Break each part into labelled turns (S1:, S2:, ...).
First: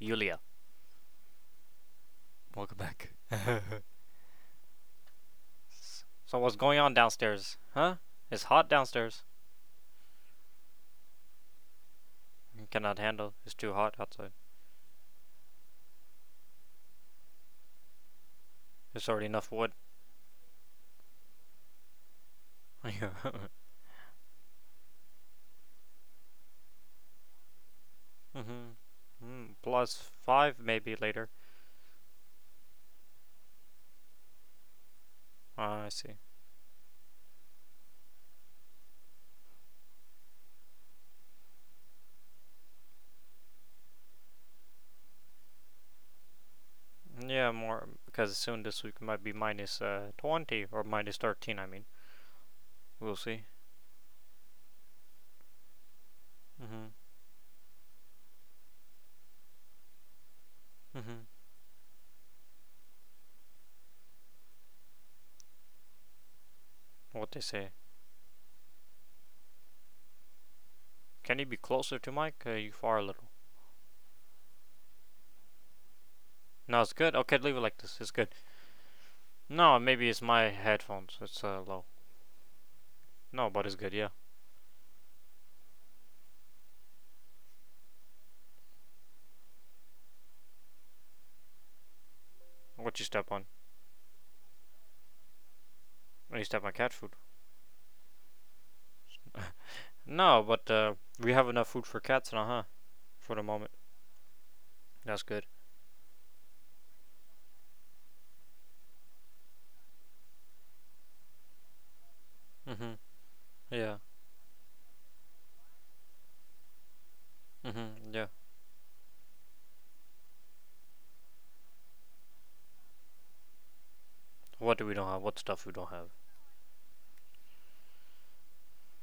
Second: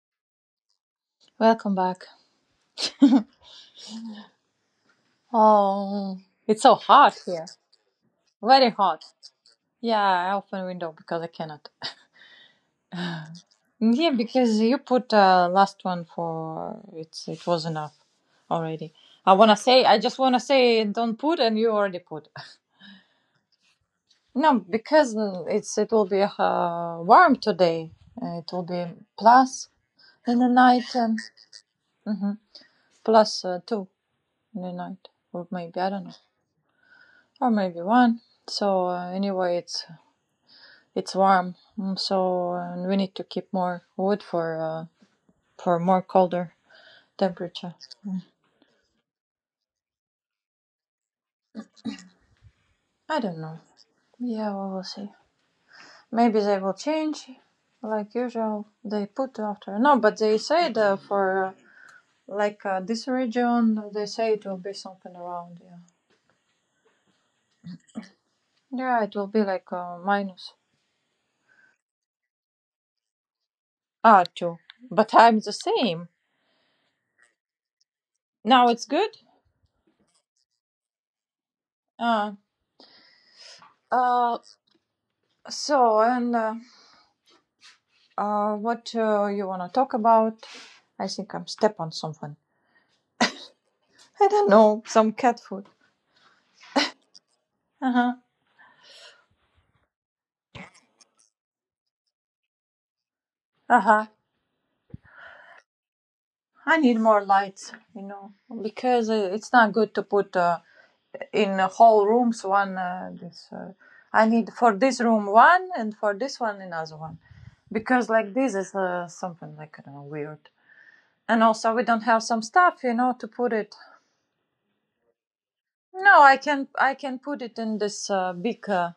S1: Yulia.
S2: Welcome back.
S1: Welcome back.
S2: Oh,
S1: What's
S2: it's so
S1: going on
S2: hot here.
S1: downstairs? Huh? It's hot
S2: Very hot.
S1: downstairs.
S2: Yeah, I open window because I cannot.
S1: I cannot handle. It's too hot
S2: Yeah,
S1: outside.
S2: because you put last one for it was enough already.
S1: There's already
S2: I
S1: enough
S2: wanna
S1: wood.
S2: say, I just wanna say don't put and you already put.
S1: Mhm.
S2: No, because it will be warm today. It will be
S1: Mm,
S2: plus
S1: plus
S2: in the
S1: five, maybe
S2: night and
S1: later.
S2: hmm plus two in the night, or maybe
S1: I
S2: I don't
S1: see.
S2: know, or maybe one. So anyway, it's warm, so and we need to keep more wood for more colder
S1: Yeah,
S2: temperature.
S1: more
S2: Mm.
S1: because soon this week might be minus 20 or minus 13, I mean. We'll
S2: I don't
S1: see.
S2: know. Yeah, we will see. Maybe they will
S1: Hmm.
S2: change, like usual. They put after no, but they said
S1: Hmm.
S2: for like this region, they say it will be something around. Yeah,
S1: What they say?
S2: yeah, it will be like minus
S1: Can you be closer to Mike? You far a little.
S2: two. But I'm the same
S1: No, it's good. Okay, leave it like this. It's good.
S2: now. It's good.
S1: No, maybe it's my headphones. It's low.
S2: Uh,
S1: No, but it's good. Yeah.
S2: uh so and what you wanna talk about? I think I'm step on something.
S1: What you step on?
S2: I don't know, some cat food.
S1: When you step on cat food?
S2: Uh huh.
S1: No, but we have enough food for cats now, huh? For the moment.
S2: Uh huh.
S1: That's good.
S2: I need more lights, you know, because it's not good to put in whole rooms one.
S1: Mhm.
S2: This
S1: Yeah.
S2: I need for this room one, and for this one another one,
S1: Mhm.
S2: because
S1: Yeah.
S2: like this is something like I don't know weird. And also we don't have some stuff, you know, to put it.
S1: What do we don't have? What stuff we don't have?
S2: No, I can put it in this big uh,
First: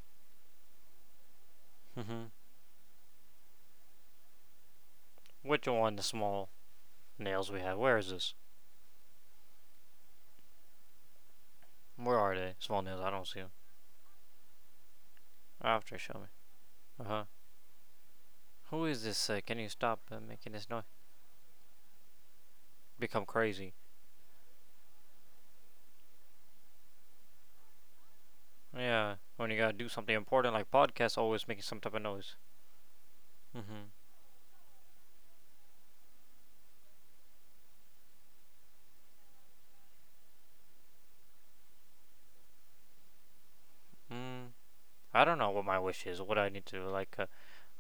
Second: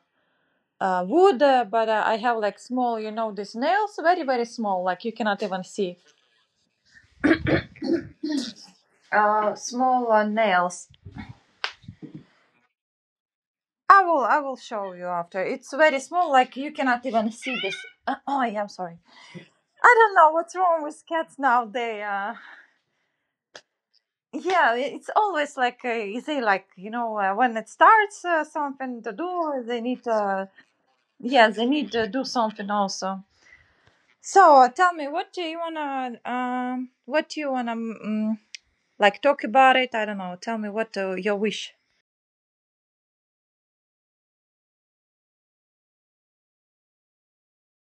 S2: uh, wood, but I
S1: Mhm.
S2: have like small, you know, these nails, very very small, like you cannot even
S1: Which one?
S2: see
S1: The small nails we have. Where is this?
S2: small nails.
S1: Where are they? Small nails. I don't see them.
S2: I will show you after. It's very
S1: After show
S2: small,
S1: me.
S2: like you cannot
S1: Uh huh.
S2: even see this. Oh, yeah, I'm
S1: Who
S2: sorry.
S1: is this? Can you
S2: I
S1: stop
S2: don't know
S1: making
S2: what's
S1: this
S2: wrong
S1: noise?
S2: with cats now. They
S1: Become crazy.
S2: yeah, it's always like easy, like you know, when it starts something to
S1: Yeah. When you
S2: do,
S1: gotta
S2: they
S1: do
S2: need
S1: something important like podcast,
S2: yeah,
S1: always making
S2: they
S1: some
S2: need
S1: type of
S2: to do
S1: noise.
S2: something also.
S1: Mm-hmm.
S2: So tell me, what do you wanna what do you wanna like talk about it? I don't know. Tell me what your wish.
S1: Mm, I don't know what my wish is. What I need to like.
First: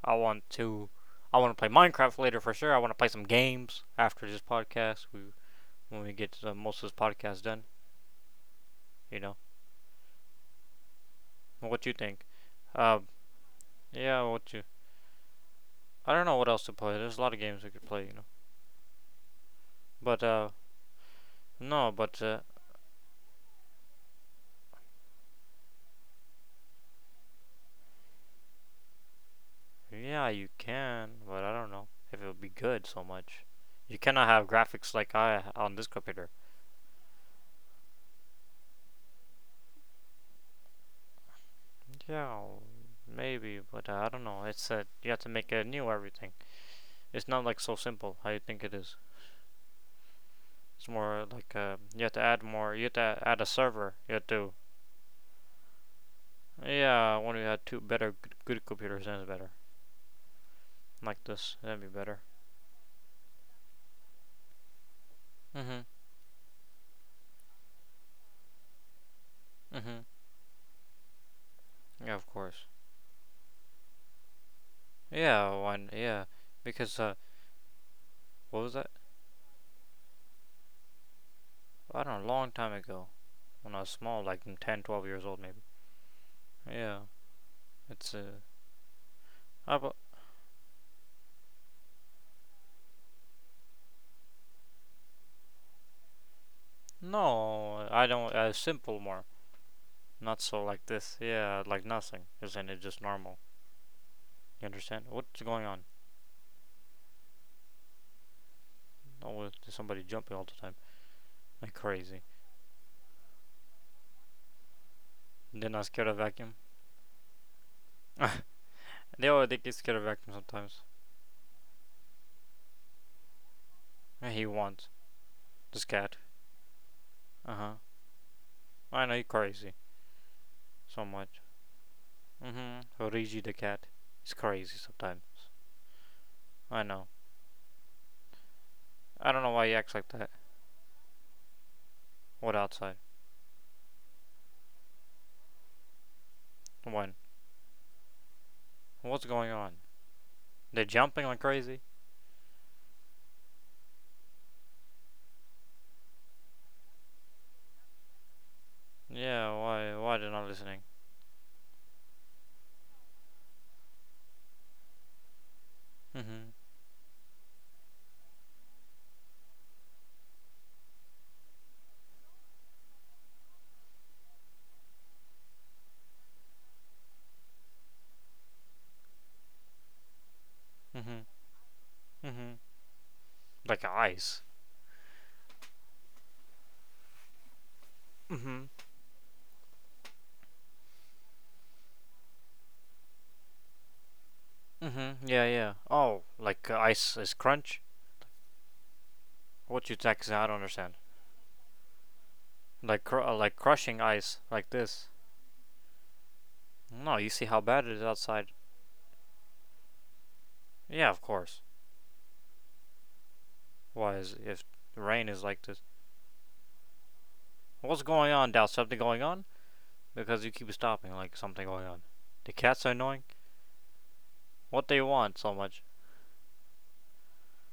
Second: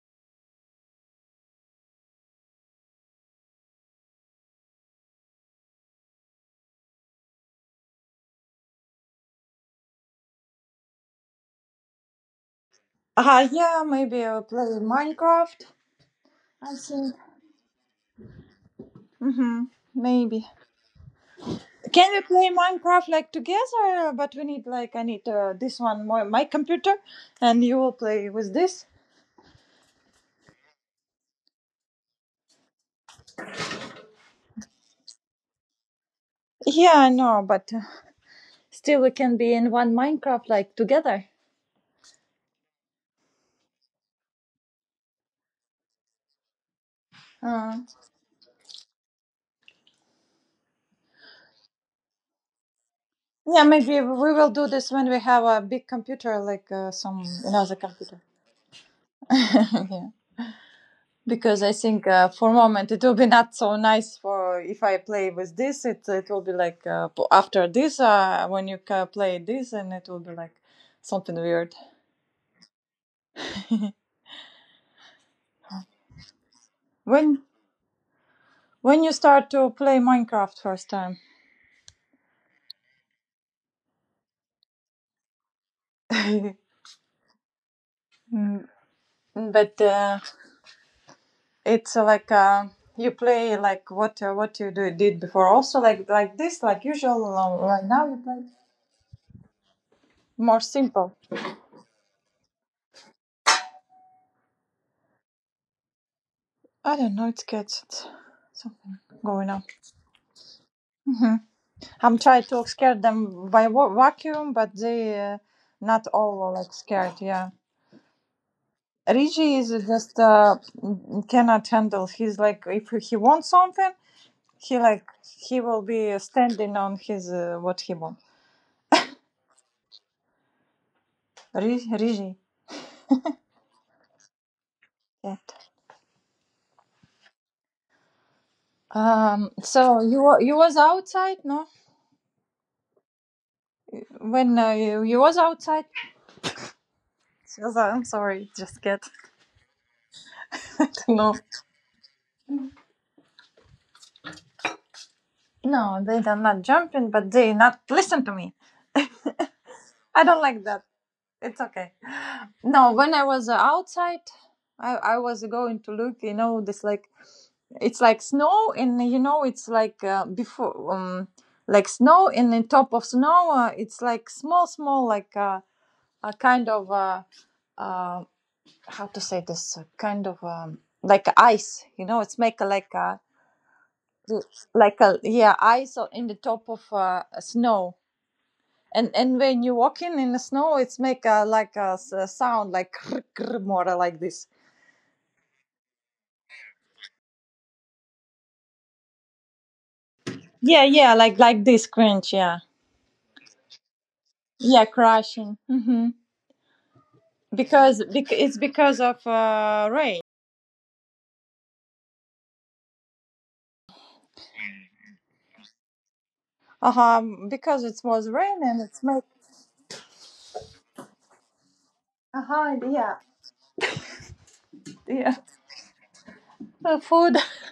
S1: I want to. I want to play Minecraft later for sure. I want to play some games after this podcast. We when we get most of this podcast done. You know. What you think? Um.
S2: Yeah,
S1: Yeah.
S2: maybe I'll
S1: What you?
S2: play Minecraft.
S1: I don't know what else to
S2: I
S1: play.
S2: think.
S1: There's a lot of games we could play. You know.
S2: Mm-hmm.
S1: But
S2: Maybe.
S1: uh. No.
S2: Can
S1: But
S2: we
S1: uh.
S2: play Minecraft like together? But we need like I need this one more my computer, and you will play with this.
S1: Yeah. You can. But I don't know if it would be good so much. You cannot have graphics like I on this computer.
S2: Yeah, I know, but still, we can be in one Minecraft like together.
S1: Yeah, maybe, but I don't know. It's you have to make it new everything. It's not like so
S2: uh,
S1: simple how you think it is. It's more like you have to add more. You have to add a
S2: yeah,
S1: server.
S2: maybe
S1: You have
S2: we will
S1: to.
S2: do this when we have a big computer, like
S1: Yeah,
S2: some
S1: when we had
S2: another
S1: two better
S2: computer.
S1: good, good computers, then it's better.
S2: Yeah,
S1: Like this,
S2: because I
S1: that'd be
S2: think
S1: better.
S2: for a moment it will be not so nice for if I play with
S1: Mhm.
S2: this, it will be like after this when you ca play this and
S1: Mhm.
S2: it will be like something weird
S1: Yeah, of course. Yeah, one. Yeah, because
S2: when
S1: what was that?
S2: when you start to play Minecraft first time.
S1: I don't know. Long time ago, when I was small, like 10, 12 years old, maybe. Yeah, it's
S2: Mm,
S1: I,
S2: but
S1: bu-
S2: it's like you play like what did before also like this, like usual, right
S1: no, I
S2: now you
S1: don't.
S2: play
S1: Simple more. Not
S2: more
S1: so like this.
S2: simple.
S1: Yeah, like nothing. You're saying it's just normal. You understand? What's going on?
S2: I don't know, it gets something going
S1: Always
S2: on.
S1: somebody jumping all the time.
S2: hmm
S1: Like
S2: I'm
S1: crazy.
S2: trying to scare them by vacuum, but they
S1: They're not
S2: not
S1: scared of
S2: all are,
S1: vacuum.
S2: like scared. Yeah,
S1: they always
S2: Rigi
S1: they
S2: is
S1: get scared of
S2: just
S1: vacuum sometimes.
S2: cannot handle. He's like if he wants something,
S1: And he
S2: he
S1: wants.
S2: like he will
S1: This cat.
S2: be standing on his
S1: Uh huh.
S2: what he wants.
S1: I know he's crazy. So much.
S2: Rigi.
S1: Mm hmm. Origi the cat. He's crazy sometimes.
S2: Yeah.
S1: I know. I don't know why he
S2: So
S1: acts like that.
S2: you was outside, no?
S1: What outside?
S2: When you was outside?
S1: When?
S2: Yes, I'm sorry. Just get
S1: What's going on? They're jumping
S2: no.
S1: like crazy?
S2: No, they are not jumping, but they not listen to me.
S1: Yeah, why
S2: I
S1: they're
S2: don't
S1: not
S2: like
S1: listening?
S2: that. It's okay. No, when I was outside, I was going to look. You
S1: Mm-hmm.
S2: know, this like it's like snow, and you know, it's like before, like snow, and on top of snow, it's like small, small, like a kind of uh, how to say this, kind of
S1: Mm-hmm.
S2: like ice. You know, it's
S1: Mm-hmm.
S2: make a, like a,
S1: Like ice.
S2: yeah, ice in the top of snow.
S1: Mm-hmm.
S2: And when you walk in the snow, it's make a, like a, a sound like more like this.
S1: Mm-hmm. Yeah, yeah. Oh, like ice is crunch? What you texting? I don't
S2: Yeah,
S1: understand.
S2: yeah, like this cringe, yeah,
S1: Like cr- like crushing ice like
S2: yeah,
S1: this.
S2: crashing.
S1: No, you see how bad it is
S2: Because
S1: outside.
S2: it's because of rain.
S1: Yeah, of course. Why is if the rain is like this?
S2: Uh huh. Because it
S1: What's
S2: was
S1: going on,
S2: rain
S1: Dal?
S2: and
S1: Something
S2: it's
S1: going
S2: make.
S1: on? Because you keep stopping like something going on.
S2: Uh
S1: The
S2: huh.
S1: cats are
S2: Yeah.
S1: annoying. What they
S2: Yeah.
S1: want so much?
S2: Food.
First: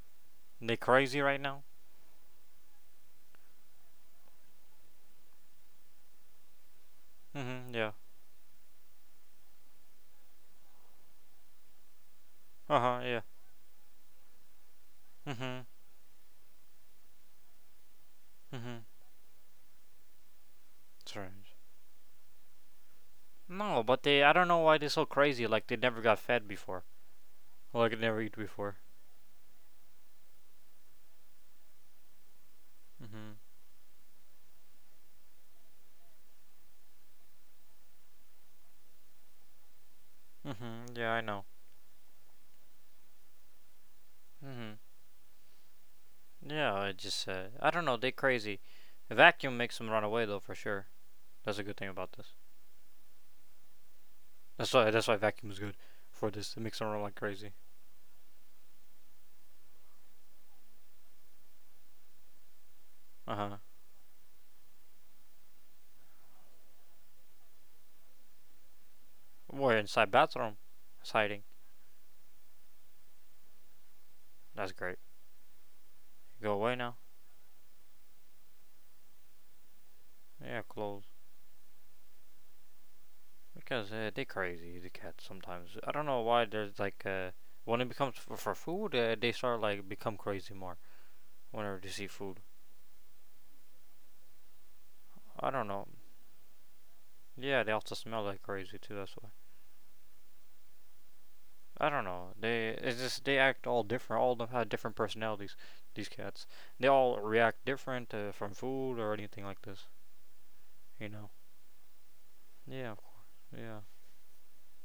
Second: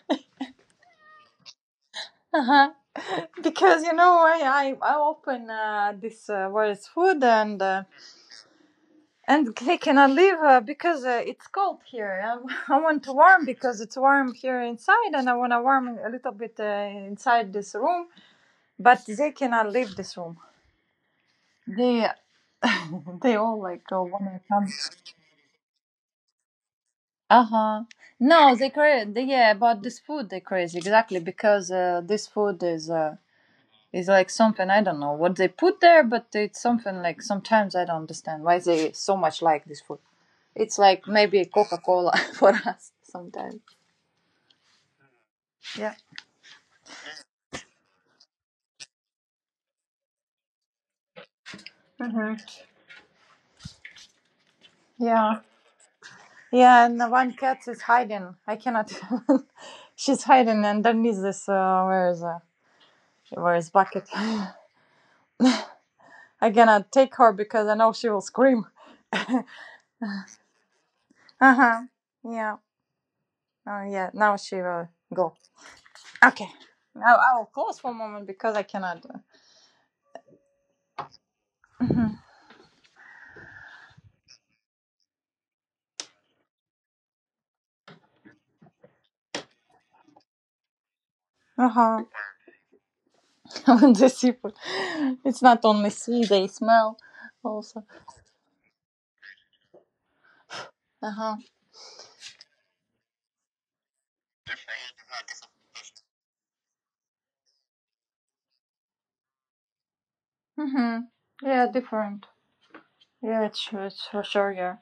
S1: They crazy right now?
S2: Uh huh. Because you know I open this where it's food,
S1: Mm-hmm. Yeah.
S2: and they cannot leave because it's cold here. I
S1: Uh-huh.
S2: want to
S1: Yeah.
S2: warm because it's warm here inside, and I want
S1: Mm-hmm.
S2: to warm a little bit inside this room,
S1: Mm-hmm.
S2: but they cannot leave this room.
S1: Strange.
S2: They They all
S1: No,
S2: like
S1: but
S2: go
S1: they.
S2: when
S1: I
S2: I
S1: don't know
S2: come.
S1: why they're so crazy. Like they never got fed before.
S2: Uh-huh.
S1: Like they never eat
S2: No, they
S1: before.
S2: crazy. Yeah, about this food they crazy exactly because this food
S1: Mm-hmm.
S2: is like something, I don't know what they put there, but it's something like sometimes I don't understand why they so much like this food. It's
S1: Mm-hmm.
S2: like
S1: Yeah, I
S2: maybe
S1: know.
S2: Coca Cola for us sometimes.
S1: Mm-hmm.
S2: Yeah.
S1: Yeah, I just I don't know. They crazy. A vacuum makes them run away though, for sure. That's a good thing about this. That's why
S2: Yeah.
S1: vacuum is good for this. It makes them
S2: Yeah,
S1: run
S2: and
S1: like
S2: the one
S1: crazy.
S2: cat is hiding. I cannot. She's hiding underneath this.
S1: Uh huh.
S2: Where is bucket? I cannot take her because I know she will scream.
S1: We're inside bathroom, it's hiding.
S2: Uh huh. Yeah. Oh yeah. Now she
S1: That's
S2: will
S1: great.
S2: go. Okay.
S1: Go away now.
S2: Now I will close for a moment because I cannot.
S1: Yeah, close.
S2: Uh
S1: Because they crazy. The cats sometimes. I don't know why. There's like when it becomes for food, they start like become crazy more whenever they
S2: huh.
S1: see food.
S2: When the seafood, it's
S1: I
S2: not
S1: don't know.
S2: only sea; they smell
S1: Yeah, they
S2: also.
S1: also smell like crazy too. That's why.
S2: Uh huh.
S1: I don't know. They it's just they act all different. All of them have different personalities. These cats. They all react different from food or anything like this. You know.
S2: Mm-hmm. Yeah, different.
S1: Yeah.
S2: Yeah, it's
S1: Yeah.
S2: true, it's for sure. Yeah.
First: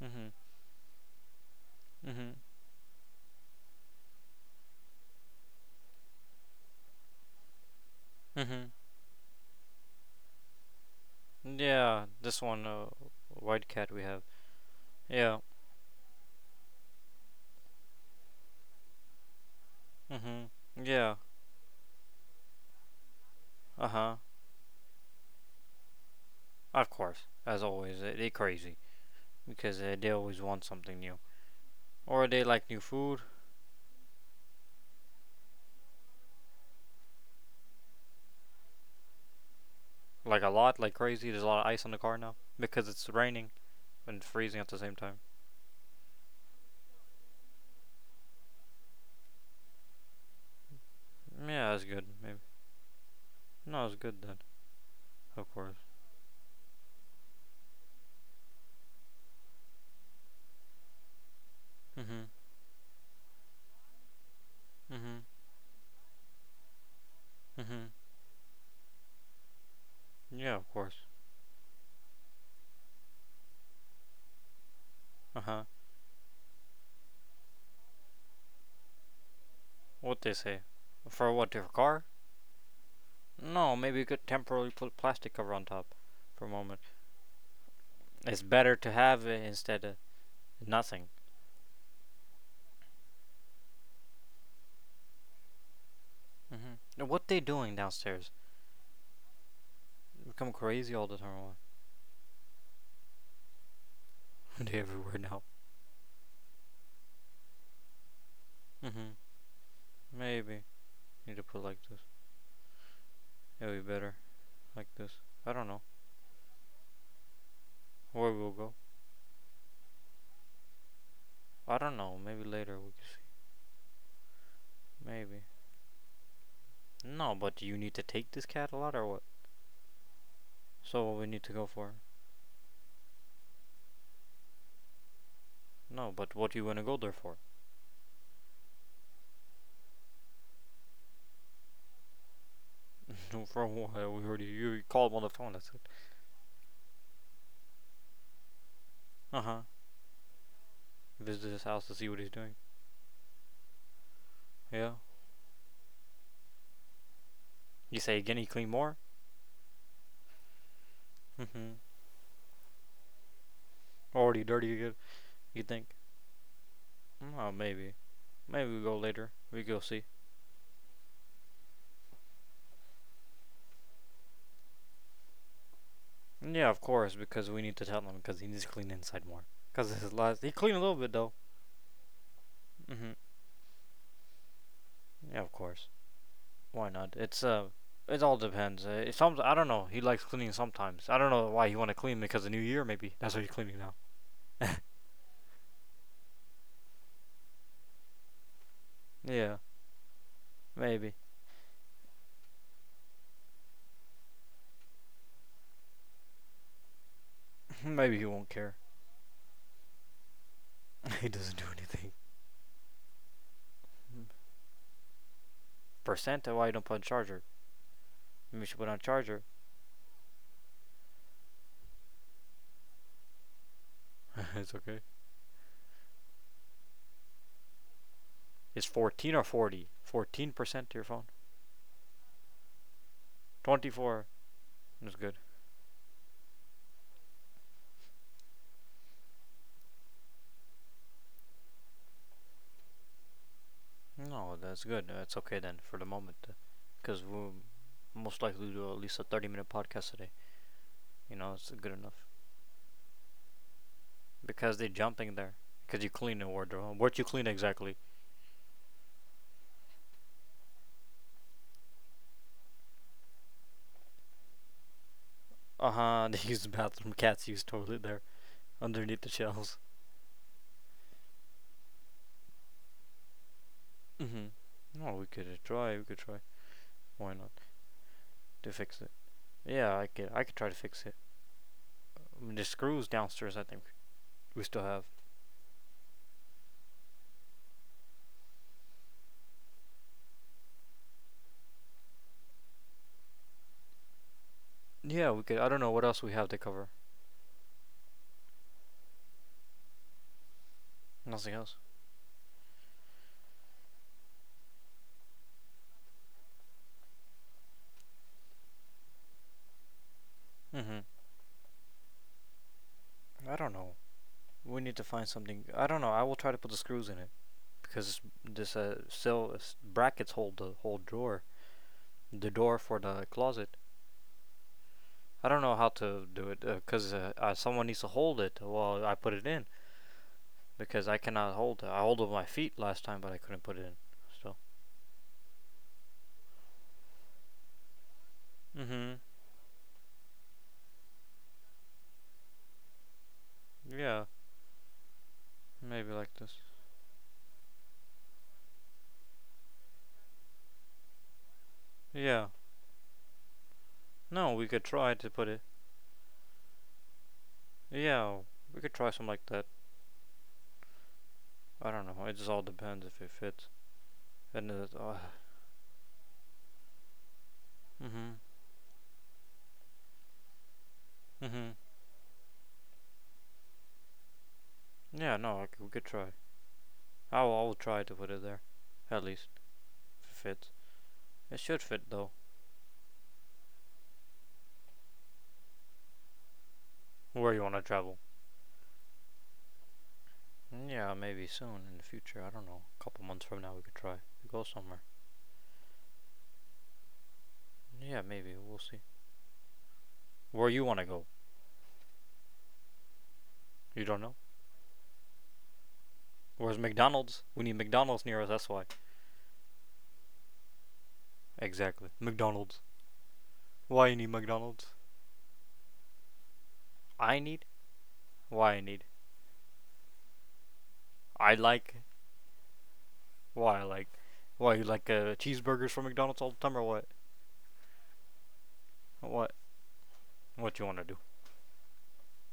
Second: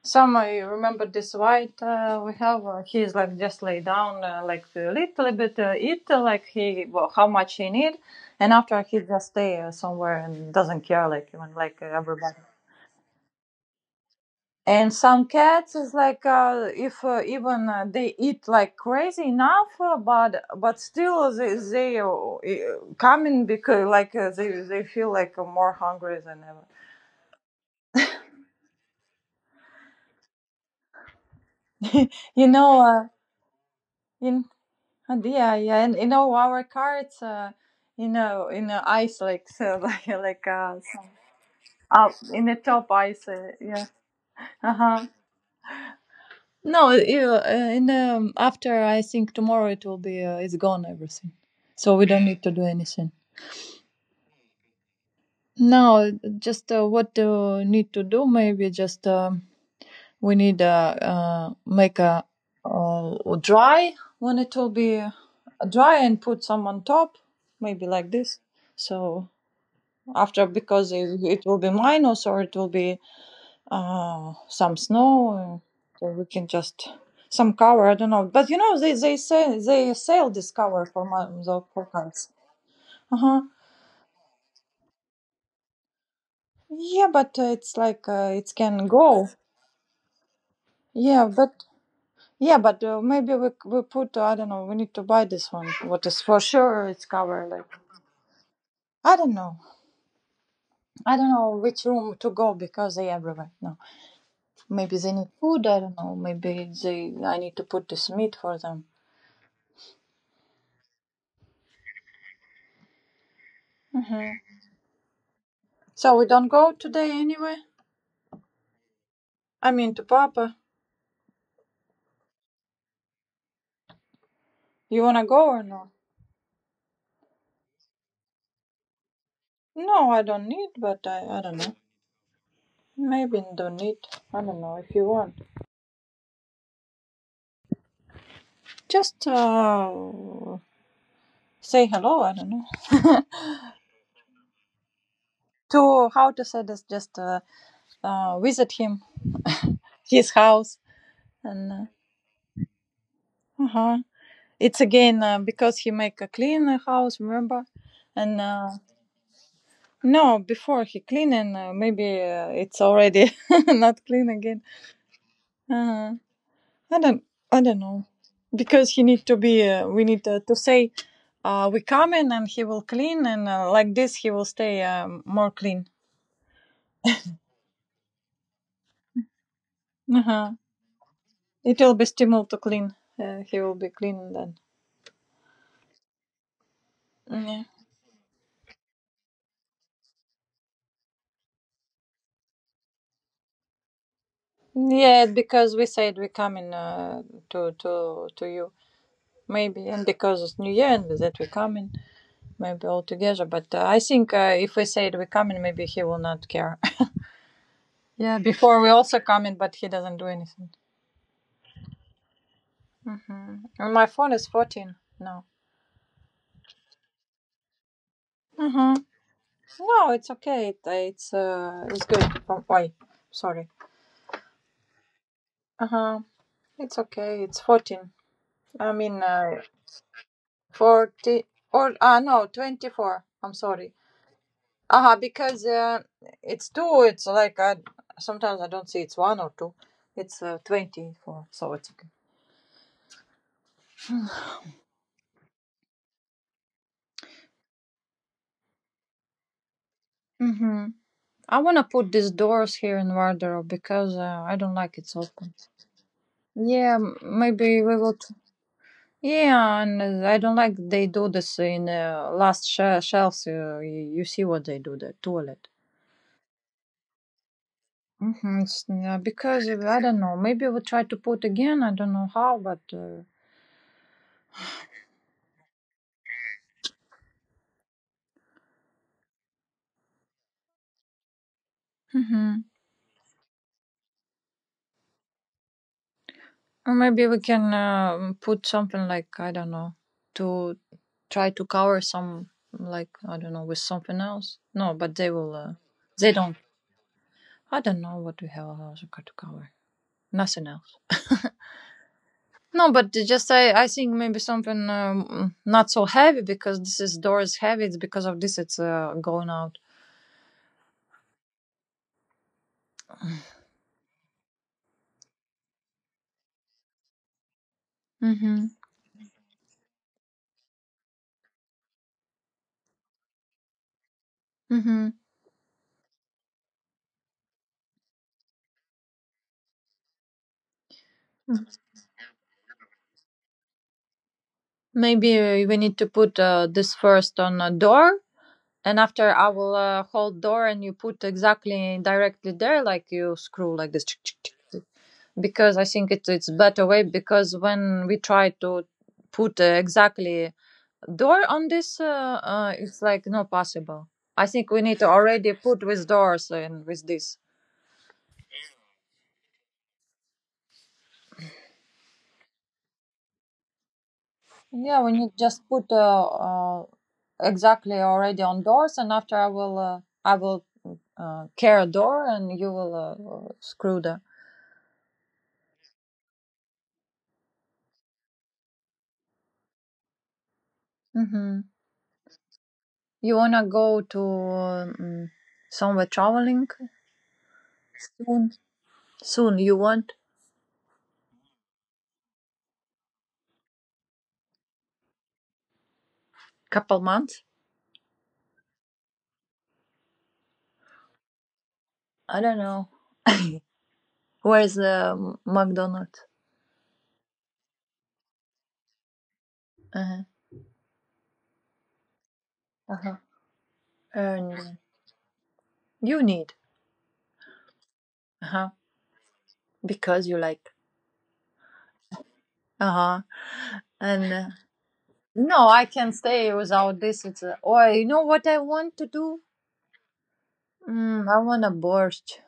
S1: Mhm.
S2: Some, I remember this white we
S1: Mhm.
S2: have. He's like just lay down, like a little bit eat, like he, well, how much he need, and
S1: Mhm.
S2: after he just stay somewhere and doesn't care, like even like
S1: Yeah.
S2: everybody.
S1: This one, white cat we have.
S2: And some
S1: Yeah.
S2: cats is like if even they eat like crazy enough, but
S1: Mhm. Yeah.
S2: still coming because
S1: Uh
S2: like
S1: huh.
S2: they feel like more hungry than
S1: Of course. As always, they crazy because they always want something new,
S2: ever.
S1: or they
S2: You
S1: like new
S2: know,
S1: food,
S2: in yeah, yeah, and you know our cards, you know in ice like so,
S1: like
S2: like
S1: a lot, like
S2: some-
S1: crazy. There's a lot of ice on the
S2: up
S1: car now
S2: in the
S1: because
S2: top
S1: it's
S2: ice,
S1: raining
S2: yeah,
S1: and freezing at
S2: uh
S1: the same
S2: huh.
S1: time.
S2: No, in after I think tomorrow it will be it's gone everything,
S1: Yeah, that's
S2: so
S1: good.
S2: we don't
S1: Maybe.
S2: need to do anything.
S1: No, it's good then. Of course.
S2: No, just what do need to do maybe just we need make a
S1: Mm-hmm.
S2: dry when it will be
S1: Mm-hmm.
S2: dry and put some on top
S1: Mm-hmm.
S2: maybe like this. So after
S1: Yeah, of
S2: because
S1: course.
S2: it will be minus or so, it will be some snow,
S1: Uh huh.
S2: so we can just some cover. I don't know, but you know they say they
S1: What
S2: sell
S1: they
S2: this
S1: say?
S2: cover for my
S1: For what
S2: the
S1: your
S2: for
S1: car?
S2: cars. Uh huh.
S1: No, maybe you could temporarily put plastic cover on top, for a moment.
S2: Yeah, but it's like
S1: It's
S2: it
S1: better
S2: can
S1: to have
S2: go.
S1: it instead of nothing.
S2: Yeah, but yeah, but maybe we put I don't know. We need to buy this one. What is for sure?
S1: Mm-hmm.
S2: It's
S1: What they
S2: cover like.
S1: doing downstairs?
S2: I don't know.
S1: They become crazy all
S2: I
S1: the
S2: don't know
S1: time.
S2: which room to go because they everywhere. No,
S1: they
S2: maybe they
S1: everywhere
S2: need
S1: now.
S2: food. I don't know. Maybe they. I need to put this meat for them.
S1: Mm-hmm. Maybe need to put like this. It'll be better
S2: hmm
S1: like this. I don't know
S2: So we don't go today anyway.
S1: where we'll go.
S2: I mean to Papa.
S1: I don't know. Maybe later we can see.
S2: You wanna
S1: Maybe.
S2: go or not?
S1: No, but do you need to take this cat a lot or what?
S2: No, I don't need, but
S1: So what we
S2: I
S1: need to
S2: don't
S1: go
S2: know.
S1: for?
S2: Maybe don't need. I don't know if you want.
S1: No, but what you wanna go there for?
S2: Just say hello. I don't know.
S1: for what? We already you called him on the phone. That's it.
S2: To how to say this? Just visit him,
S1: Uh huh.
S2: his house,
S1: Visit his house
S2: and
S1: to see what he's doing.
S2: uh huh. It's
S1: Yeah.
S2: again because he make a clean house. Remember,
S1: You say again
S2: and
S1: he clean more?
S2: no, before he clean and
S1: Mm-hmm.
S2: maybe it's already not clean
S1: Already
S2: again.
S1: dirty again. You think?
S2: Uh-huh. I don't,
S1: Mm, oh,
S2: I don't
S1: maybe.
S2: know,
S1: Maybe we
S2: because
S1: go
S2: he need
S1: later.
S2: to
S1: We
S2: be.
S1: go see.
S2: We need to say, we come in and he will clean, and like this he will stay more clean.
S1: Yeah, of course, because we need to tell him because he needs to clean inside more. Cause his
S2: Uh
S1: last he
S2: huh.
S1: cleaned a little bit though.
S2: It will be stimulus to clean.
S1: Mm-hmm.
S2: He will be clean then.
S1: Yeah, of course. Why not? It's
S2: Yeah.
S1: it all depends. It some I don't know. He likes cleaning sometimes. I don't know why he want to clean because the new year maybe. That's why he's cleaning now.
S2: Yeah, because we said we come in to you
S1: Yeah,
S2: maybe, and because it's New Year and
S1: maybe.
S2: with that we come in maybe all together. But I think if we said we come in, maybe he will not care.
S1: maybe he
S2: Yeah.
S1: won't care.
S2: Before we also come in, but he doesn't do anything.
S1: he doesn't do anything.
S2: Mm-hmm. And my phone is 14 now.
S1: Percent? Why you don't put on charger? Maybe you should put
S2: Mm-hmm.
S1: on charger.
S2: No, it's okay. It's good. Oh, why? Sorry.
S1: it's okay.
S2: Uh huh. It's okay. It's 14.
S1: Is
S2: I mean,
S1: 14 or 40? 14% to your phone?
S2: 40 or no, 24. I'm sorry.
S1: 24.
S2: Uh
S1: That's
S2: huh.
S1: good.
S2: Because it's two. It's like I sometimes I don't see it's one or two. It's 24. So it's okay.
S1: No, that's good. That's okay then for the moment. Because we'll most likely do at least a 30-minute podcast today.
S2: Mm-hmm.
S1: You know,
S2: I
S1: it's
S2: wanna
S1: good enough.
S2: put these doors here in wardrobe because I don't
S1: Because they are
S2: like it's
S1: jumping there.
S2: open.
S1: Because you clean the wardrobe. Huh?
S2: Yeah,
S1: What you clean
S2: maybe
S1: exactly?
S2: we will yeah, and I don't like they do this in last shelves. You see what they do the toilet.
S1: Uh huh. They use the bathroom. Cats use toilet there.
S2: Mm-hmm. It's, yeah,
S1: Underneath the
S2: because
S1: shelves.
S2: I don't know. Maybe we try to put again. I don't know how, but
S1: Mm hmm. No, we could try. We could try. Why not? To fix it. Yeah, I could. I could try to fix it. I mean, the
S2: hmm
S1: screws downstairs. I think we still have.
S2: or maybe we can put something like I don't know to try to cover some, like I don't know, with something else. No, but
S1: Yeah,
S2: they
S1: we
S2: will.
S1: could. I
S2: Uh,
S1: don't know what else we
S2: they
S1: have to
S2: don't.
S1: cover.
S2: I don't know what we have else we got to cover. Nothing else.
S1: Nothing else.
S2: No, but just I think maybe something, not so heavy because this is door is heavy. It's because of this it's going out.
S1: Mm-hmm. I don't know. We need to find something. I don't know. I will try to put the screws in it because
S2: Mhm.
S1: this cell brackets hold the whole drawer, the door for the closet.
S2: Mhm.
S1: I don't know how to do it because someone needs to hold it while I put it in because I cannot hold it. I hold it with my feet last time, but I couldn't put it in. So.
S2: Maybe we need to put this first on a door, and
S1: Mm-hmm.
S2: after I will hold door, and you put exactly directly there, like you screw like this. Chick,
S1: Yeah.
S2: chick, chick. Because I
S1: Maybe
S2: think it,
S1: like this.
S2: it's better way because when we try to put exactly door on this,
S1: Yeah.
S2: it's like not possible. I
S1: No, we
S2: think
S1: could
S2: we need to
S1: try to put
S2: already
S1: it.
S2: put with doors and with this.
S1: Yeah, we could try something like that. I don't know. It just all depends if it fits. And it,
S2: Yeah, we need just put exactly
S1: mhm,
S2: already on doors, and after I will
S1: mhm.
S2: care a door, and you will screw the.
S1: Yeah, no, I c we could try. I'll try to put it there, at least if it fits. It
S2: Hmm.
S1: should fit though.
S2: You wanna go to somewhere traveling
S1: Where you want to travel?
S2: soon? Soon you want
S1: Yeah, maybe soon in the future. I don't know. A couple months from now, we could try to go somewhere.
S2: couple months?
S1: Yeah, maybe we'll see. Where you want to go?
S2: I don't know.
S1: You don't know.
S2: Where's the McDonald's?
S1: Where's McDonald's? We need McDonald's near us. That's why.
S2: Uh-huh.
S1: Exactly. McDonald's.
S2: Uh-huh.
S1: Why you need
S2: And
S1: McDonald's?
S2: you need.
S1: I need. Why
S2: Uh-huh.
S1: I need.
S2: Because you like.
S1: I
S2: Uh-huh.
S1: like
S2: And
S1: why you like
S2: No, I
S1: cheeseburgers from
S2: can
S1: McDonald's all the
S2: stay
S1: time or
S2: without
S1: what?
S2: this. It's a, or you know what I want to do?
S1: What what you want to do?
S2: I want a borscht.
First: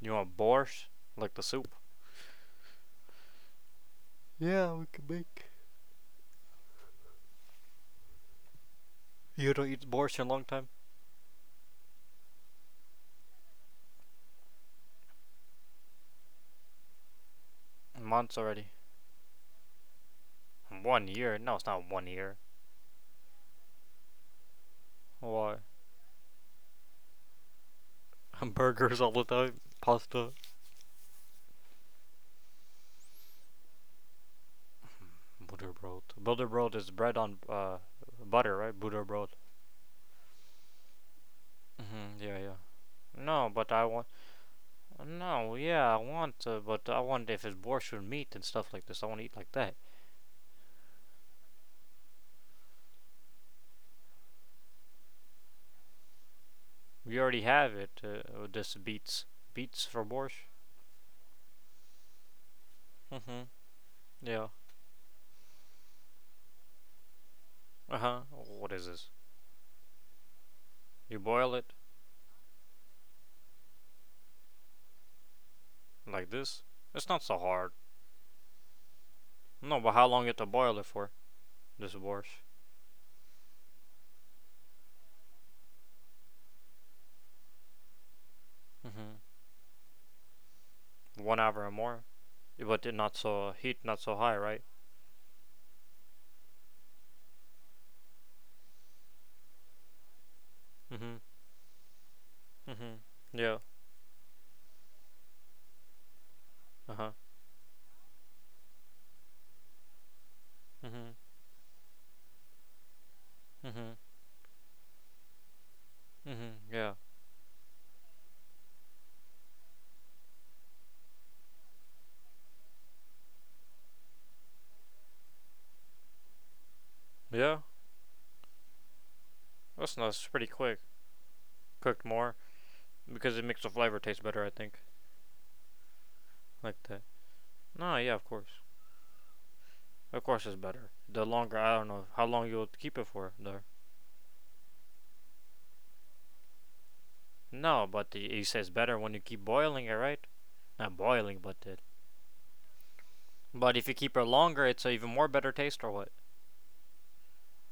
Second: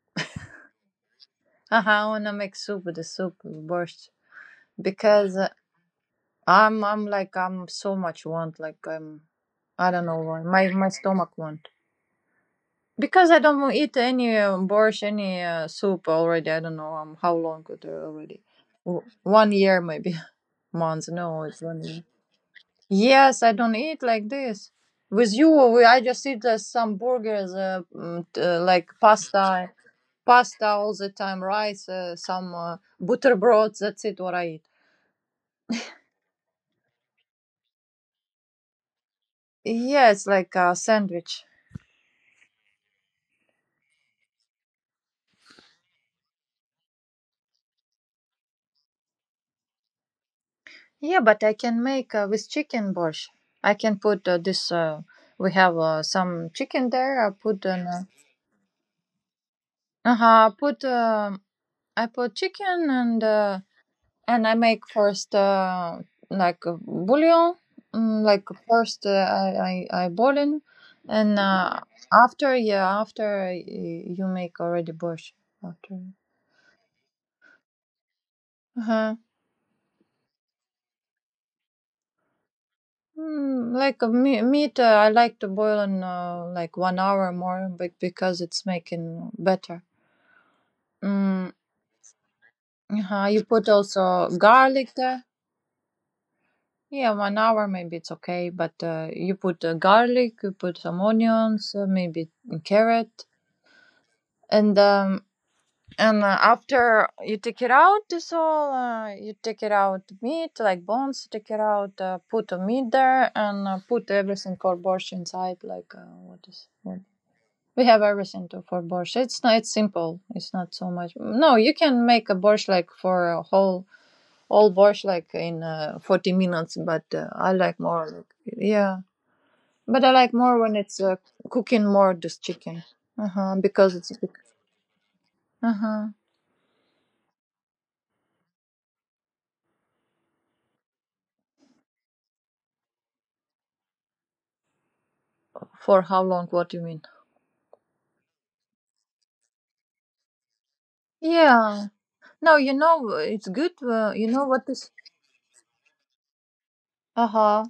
S1: You want borscht like the soup?
S2: Uh-huh, I want to make soup with the soup with borscht
S1: Yeah, we can
S2: because uh,
S1: make.
S2: I'm I'm like I'm so much want like I'm,
S1: You don't eat
S2: I don't know
S1: borscht in a
S2: why
S1: long
S2: my
S1: time?
S2: my stomach want because I don't eat any borscht, any soup already. I don't know how long it
S1: Months
S2: already.
S1: already.
S2: 1 year maybe,
S1: One
S2: months.
S1: year?
S2: No,
S1: No,
S2: it's
S1: it's
S2: one
S1: not
S2: year.
S1: 1 year.
S2: Yes, I don't eat like this. With you,
S1: Why?
S2: we, I just eat some burgers, like
S1: Burgers all the time.
S2: pasta,
S1: Pasta.
S2: pasta all the time, rice, some butterbrods. That's it. What I eat.
S1: Butterbrot. Butterbrot is bread on butter, right? Butterbrot.
S2: Yes, like a sandwich.
S1: Mhm. Yeah, yeah. No, but I want. No, yeah, I want. But I want if it's borscht with meat and stuff like this. I want to eat like that.
S2: Yeah, but I can make with chicken borscht. I can put this. We have some chicken
S1: We
S2: there. I
S1: already
S2: put
S1: have it.
S2: an,
S1: This beets. Beets for
S2: uh
S1: borscht?
S2: huh. Put I put chicken and
S1: Mm-hmm.
S2: and
S1: Yeah.
S2: I make first like a bouillon,
S1: Uh huh.
S2: like
S1: What is
S2: first,
S1: this?
S2: I boil in,
S1: You
S2: and
S1: boil it
S2: after, yeah, after you make already borscht after.
S1: like this? It's not so hard.
S2: Uh-huh.
S1: No, but how long you have to boil it for? This borscht.
S2: Like a meat, I like to boil in like 1 hour more, but because it's
S1: Mm-hmm.
S2: making better.
S1: One
S2: Mm,
S1: hour or more? But it not
S2: uh-huh. You
S1: so
S2: put
S1: heat, not so
S2: also
S1: high, right?
S2: garlic there. Yeah, 1 hour maybe it's okay, but you put garlic, you put some
S1: Mm-hmm.
S2: onions, maybe
S1: Mm-hmm.
S2: carrot,
S1: Yeah.
S2: and
S1: Uh
S2: after
S1: huh.
S2: you take it out this all you take it out meat like
S1: Mm-hmm.
S2: bones, take it out put the meat there and
S1: Mm-hmm.
S2: put everything for borscht inside, like what
S1: Mm-hmm.
S2: is
S1: Yeah.
S2: what we have, everything to for borscht, it's not, it's simple, it's not so much. No, you can make a borscht like for a whole, all borscht like in 40 minutes, but I
S1: Yeah.
S2: like more, like, yeah,
S1: That's
S2: but I
S1: nice.
S2: like
S1: Pretty
S2: more when
S1: quick.
S2: it's cooking
S1: Cooked
S2: more
S1: more
S2: this chicken.
S1: because it
S2: Uh-huh,
S1: makes the
S2: because
S1: flavor
S2: it's,
S1: taste better. I think
S2: uh-huh.
S1: like that. No, yeah, of course. Of course, it's better. The longer, I don't know how long you'll keep it for. There.
S2: For how long? What do you mean?
S1: No, but he says better when you keep boiling it, right? Not boiling, but it.
S2: Yeah. No, it's good.
S1: But if you keep it
S2: You know
S1: longer,
S2: what
S1: it's a
S2: is.
S1: even more better taste, or what?
S2: Uh huh.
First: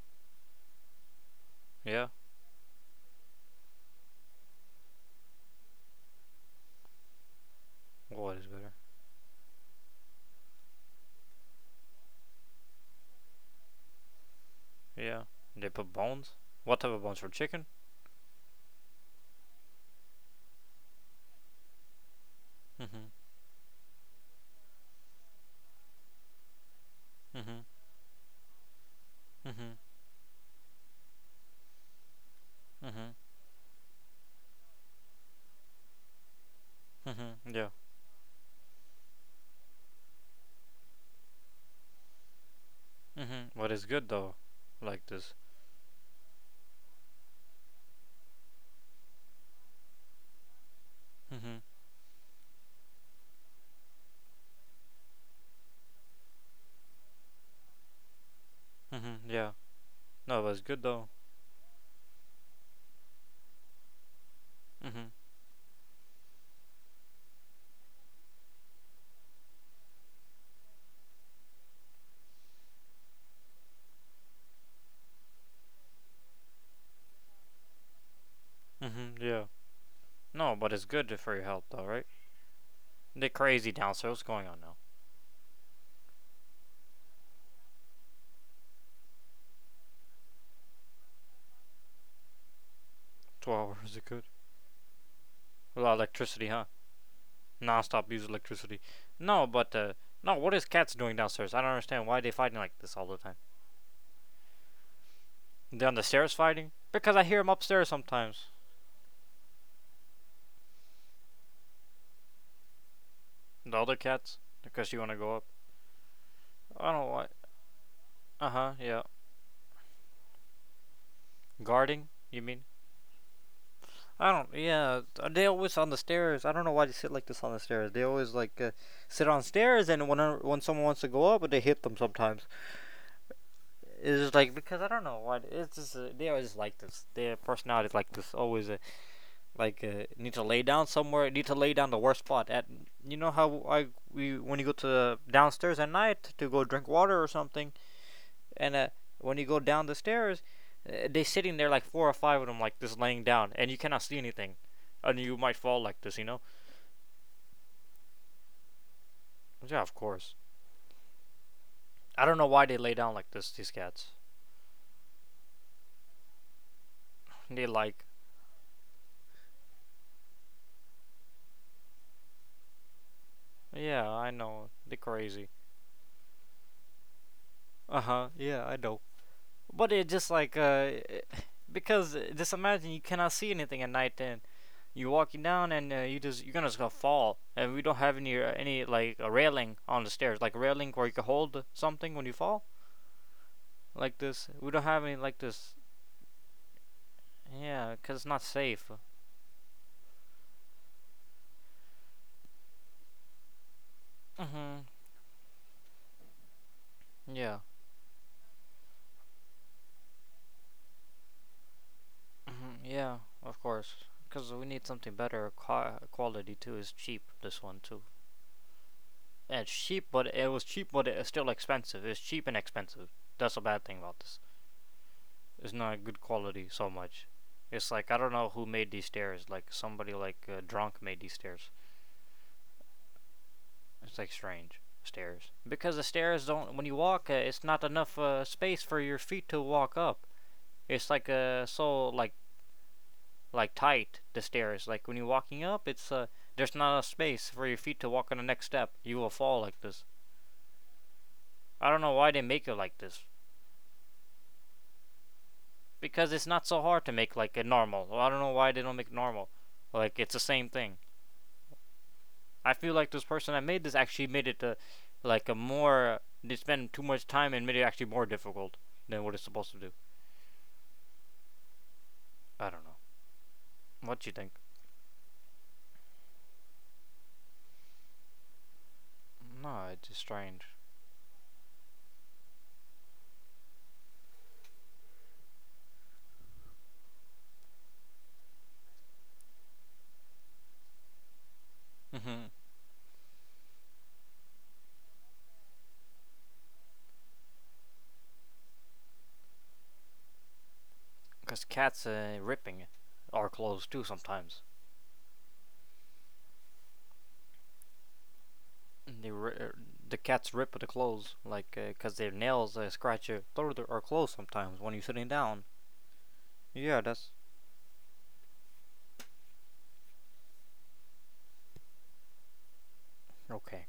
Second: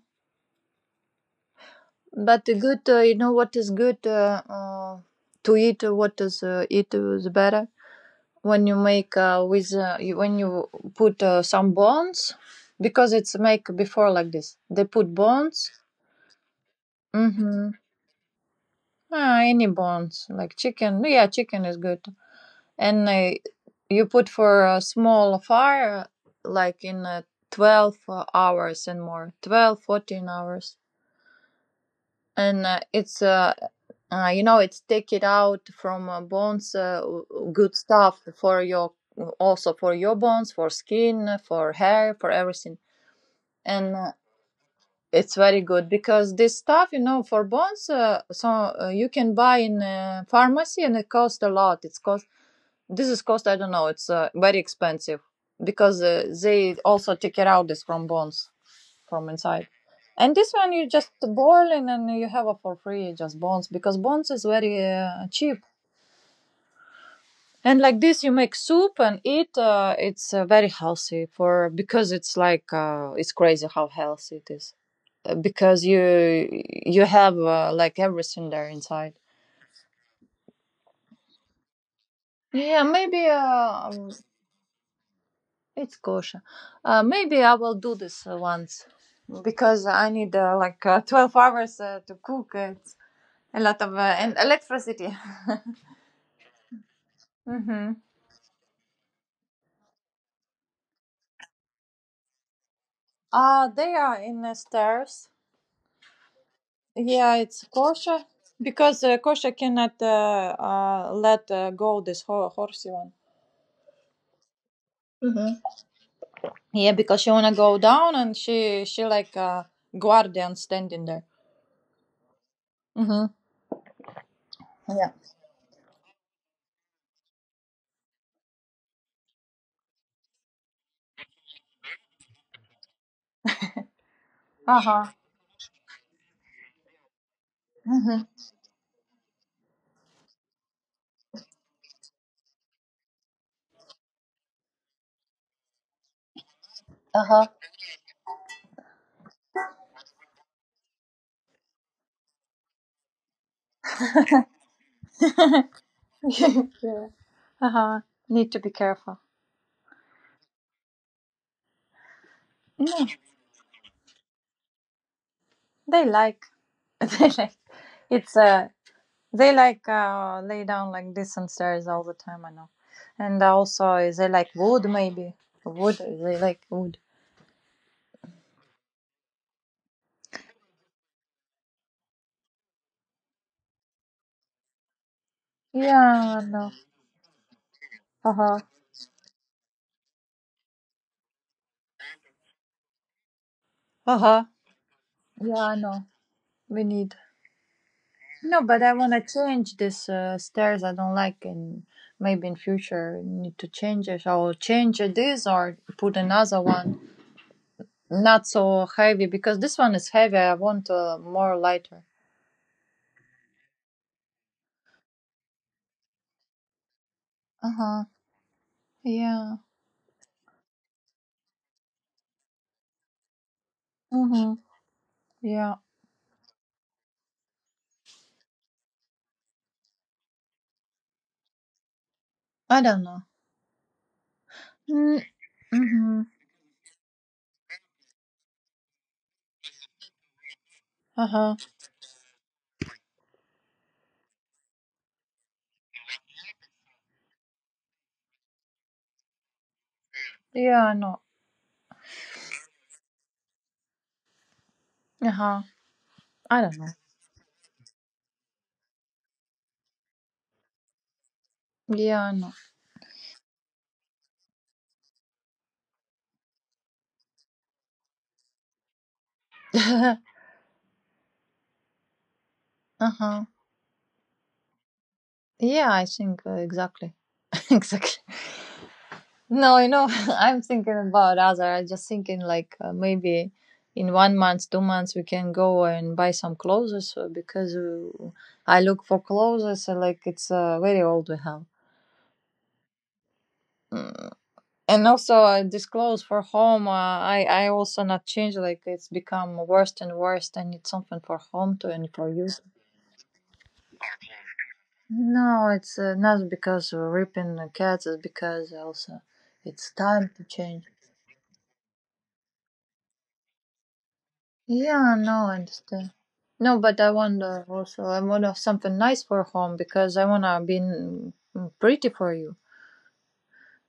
S1: Yeah.
S2: But the good, you know what is good to eat. What is eat better
S1: What is
S2: when
S1: better?
S2: you make with you, when you put some bones because it's make before like this. They put
S1: Yeah. They
S2: bones.
S1: put bones. What type of bones for chicken?
S2: Mm-hmm. Any bones like chicken. Yeah, chicken is good.
S1: Mm-hmm.
S2: And you put for a small fire like in
S1: Mm-hmm.
S2: 12 hours and more,
S1: Mm-hmm.
S2: 12-14 hours, and
S1: Mm-hmm.
S2: it's it's take it out from bones,
S1: Mm-hmm. Yeah.
S2: good stuff for your, also for your bones, for skin, for hair, for everything.
S1: Mm-hmm. What it's
S2: And
S1: good though? Like
S2: it's
S1: this.
S2: very good because this stuff, for bones, so you can buy in a pharmacy and it costs a
S1: Mm-hmm.
S2: lot, it's cost. This is cost, I don't know, it's very expensive because they also take it out this from bones, from
S1: Mm-hmm. Yeah.
S2: inside. And
S1: No,
S2: this
S1: but it's
S2: one you
S1: good
S2: just
S1: though.
S2: boil and then you have it for free, just bones, because bones is very
S1: Mm-hmm.
S2: cheap. And like this, you make soup and eat. It's very healthy for because it's like it's crazy how healthy it is. Because you have like everything there inside.
S1: Mm-hmm. Yeah. No, but it's good for your health though, right?
S2: Yeah, maybe
S1: They're crazy downstairs. What's going on now?
S2: it's kosher. Maybe I will do this once. Because I need like 12 hours to cook. It's a
S1: Twelve
S2: lot of
S1: hours ago.
S2: and electricity.
S1: A Well, electricity, huh?
S2: Mm-hmm.
S1: Non-stop use electricity. No, but no. What is cats doing downstairs? I don't understand why they fighting like this all the time.
S2: They are in the stairs.
S1: They on the stairs fighting because I
S2: Yeah,
S1: hear them
S2: it's
S1: upstairs
S2: kosher
S1: sometimes.
S2: because kosher cannot let go this horsey one.
S1: The other cats because you want to go up.
S2: Hmm. Yeah,
S1: I don't know
S2: because
S1: why.
S2: she wanna go down and
S1: Uh huh.
S2: she
S1: Yeah.
S2: she like guardian standing there.
S1: Guarding? You mean?
S2: Mm-hmm.
S1: I don't. Yeah.
S2: Yeah.
S1: They always on the stairs. I don't know why they sit like this on the stairs. They always like sit on stairs, and when someone wants to go up, they hit them sometimes. It's just like
S2: Uh
S1: because I
S2: huh.
S1: don't know why. It's just they always like this. Their personality is like this. Always. Like need to lay down somewhere, need to lay down the worst spot at, you know how I, we when you go to downstairs at night to go drink water or something, and when you go down the stairs, they sitting there like four or five of them like this laying down, and you cannot see anything, and you might fall like this.
S2: Uh huh. Need to be careful.
S1: Yeah, of course. I don't know why they lay
S2: No,
S1: down like this, these cats.
S2: they like. they like
S1: They like.
S2: it's they like lay down like this on stairs all the time, I know. And also
S1: Yeah,
S2: is
S1: I know they're crazy.
S2: they like wood.
S1: Uh-huh. Yeah, I know. But it just like Because just imagine you cannot see anything at night, and you're walking down, and you
S2: Yeah,
S1: just
S2: I
S1: you're
S2: know.
S1: gonna just gonna fall. And we don't have any
S2: Uh-huh.
S1: like a railing on the stairs, like a railing where you can hold something when you fall, like
S2: Uh-huh.
S1: this. We don't have any like
S2: Yeah,
S1: this.
S2: I know. We need,
S1: Yeah, because it's not
S2: no, but
S1: safe.
S2: I want to change this stairs, I don't like, and maybe in future we need to change it, or
S1: Mhm.
S2: change this, or put another one,
S1: Yeah.
S2: not so heavy because this one is heavy. I want more lighter.
S1: Mhm. Yeah. Of course, because we need something better quality too. It's cheap. This one too.
S2: Uh-huh. Yeah.
S1: Yeah, it's cheap, but it was cheap, but it's still expensive. It's cheap and expensive. That's a bad thing about
S2: Uh
S1: this.
S2: huh.
S1: It's
S2: Yeah.
S1: not good quality so much. It's like I don't know who made these stairs. Like somebody like drunk made these stairs.
S2: I don't know.
S1: It's like strange
S2: Mm,
S1: stairs because the
S2: mm-hmm.
S1: stairs don't. When you walk, it's not enough space for your feet to walk up. It's
S2: Uh
S1: like
S2: huh.
S1: so like tight the stairs. Like when you're walking up, it's there's not enough space for your feet to walk on the next step. You will fall like this.
S2: Yeah, I know.
S1: I don't know why they make it like this
S2: Uh huh.
S1: because it's
S2: I
S1: not
S2: don't
S1: so
S2: know.
S1: hard to make like a normal. I don't know why they don't make normal. Like it's the same thing.
S2: Yeah, I know.
S1: I feel like this person that made this actually made it to, like a more they spend too much time and made it actually more difficult than what it's supposed to do. I don't know.
S2: uh huh.
S1: What do you think?
S2: Yeah, I think exactly. exactly. No,
S1: No, it's just
S2: I'm
S1: strange.
S2: thinking about other. I'm just thinking, like, maybe in 1 month, 2 months, we can go and buy some clothes because I look for clothes like it's very old we have.
S1: Mm-hmm.
S2: Mm. And also, this clothes for home, I also not change. Like it's become worse and worse. I need something for
S1: Because
S2: home to
S1: cats
S2: and for use.
S1: ripping our clothes too sometimes.
S2: No, it's not because we're ripping the cats. It's because also
S1: They ri- er,
S2: it's
S1: the
S2: time to
S1: cats rip
S2: change.
S1: the clothes, like, because 'cause their nails scratch your, through or clothes sometimes when you're
S2: Yeah,
S1: sitting
S2: no, I
S1: down.
S2: understand. No,
S1: Yeah,
S2: but I
S1: that's
S2: want also I want to something nice for home because I wanna be, pretty for you.
S1: okay.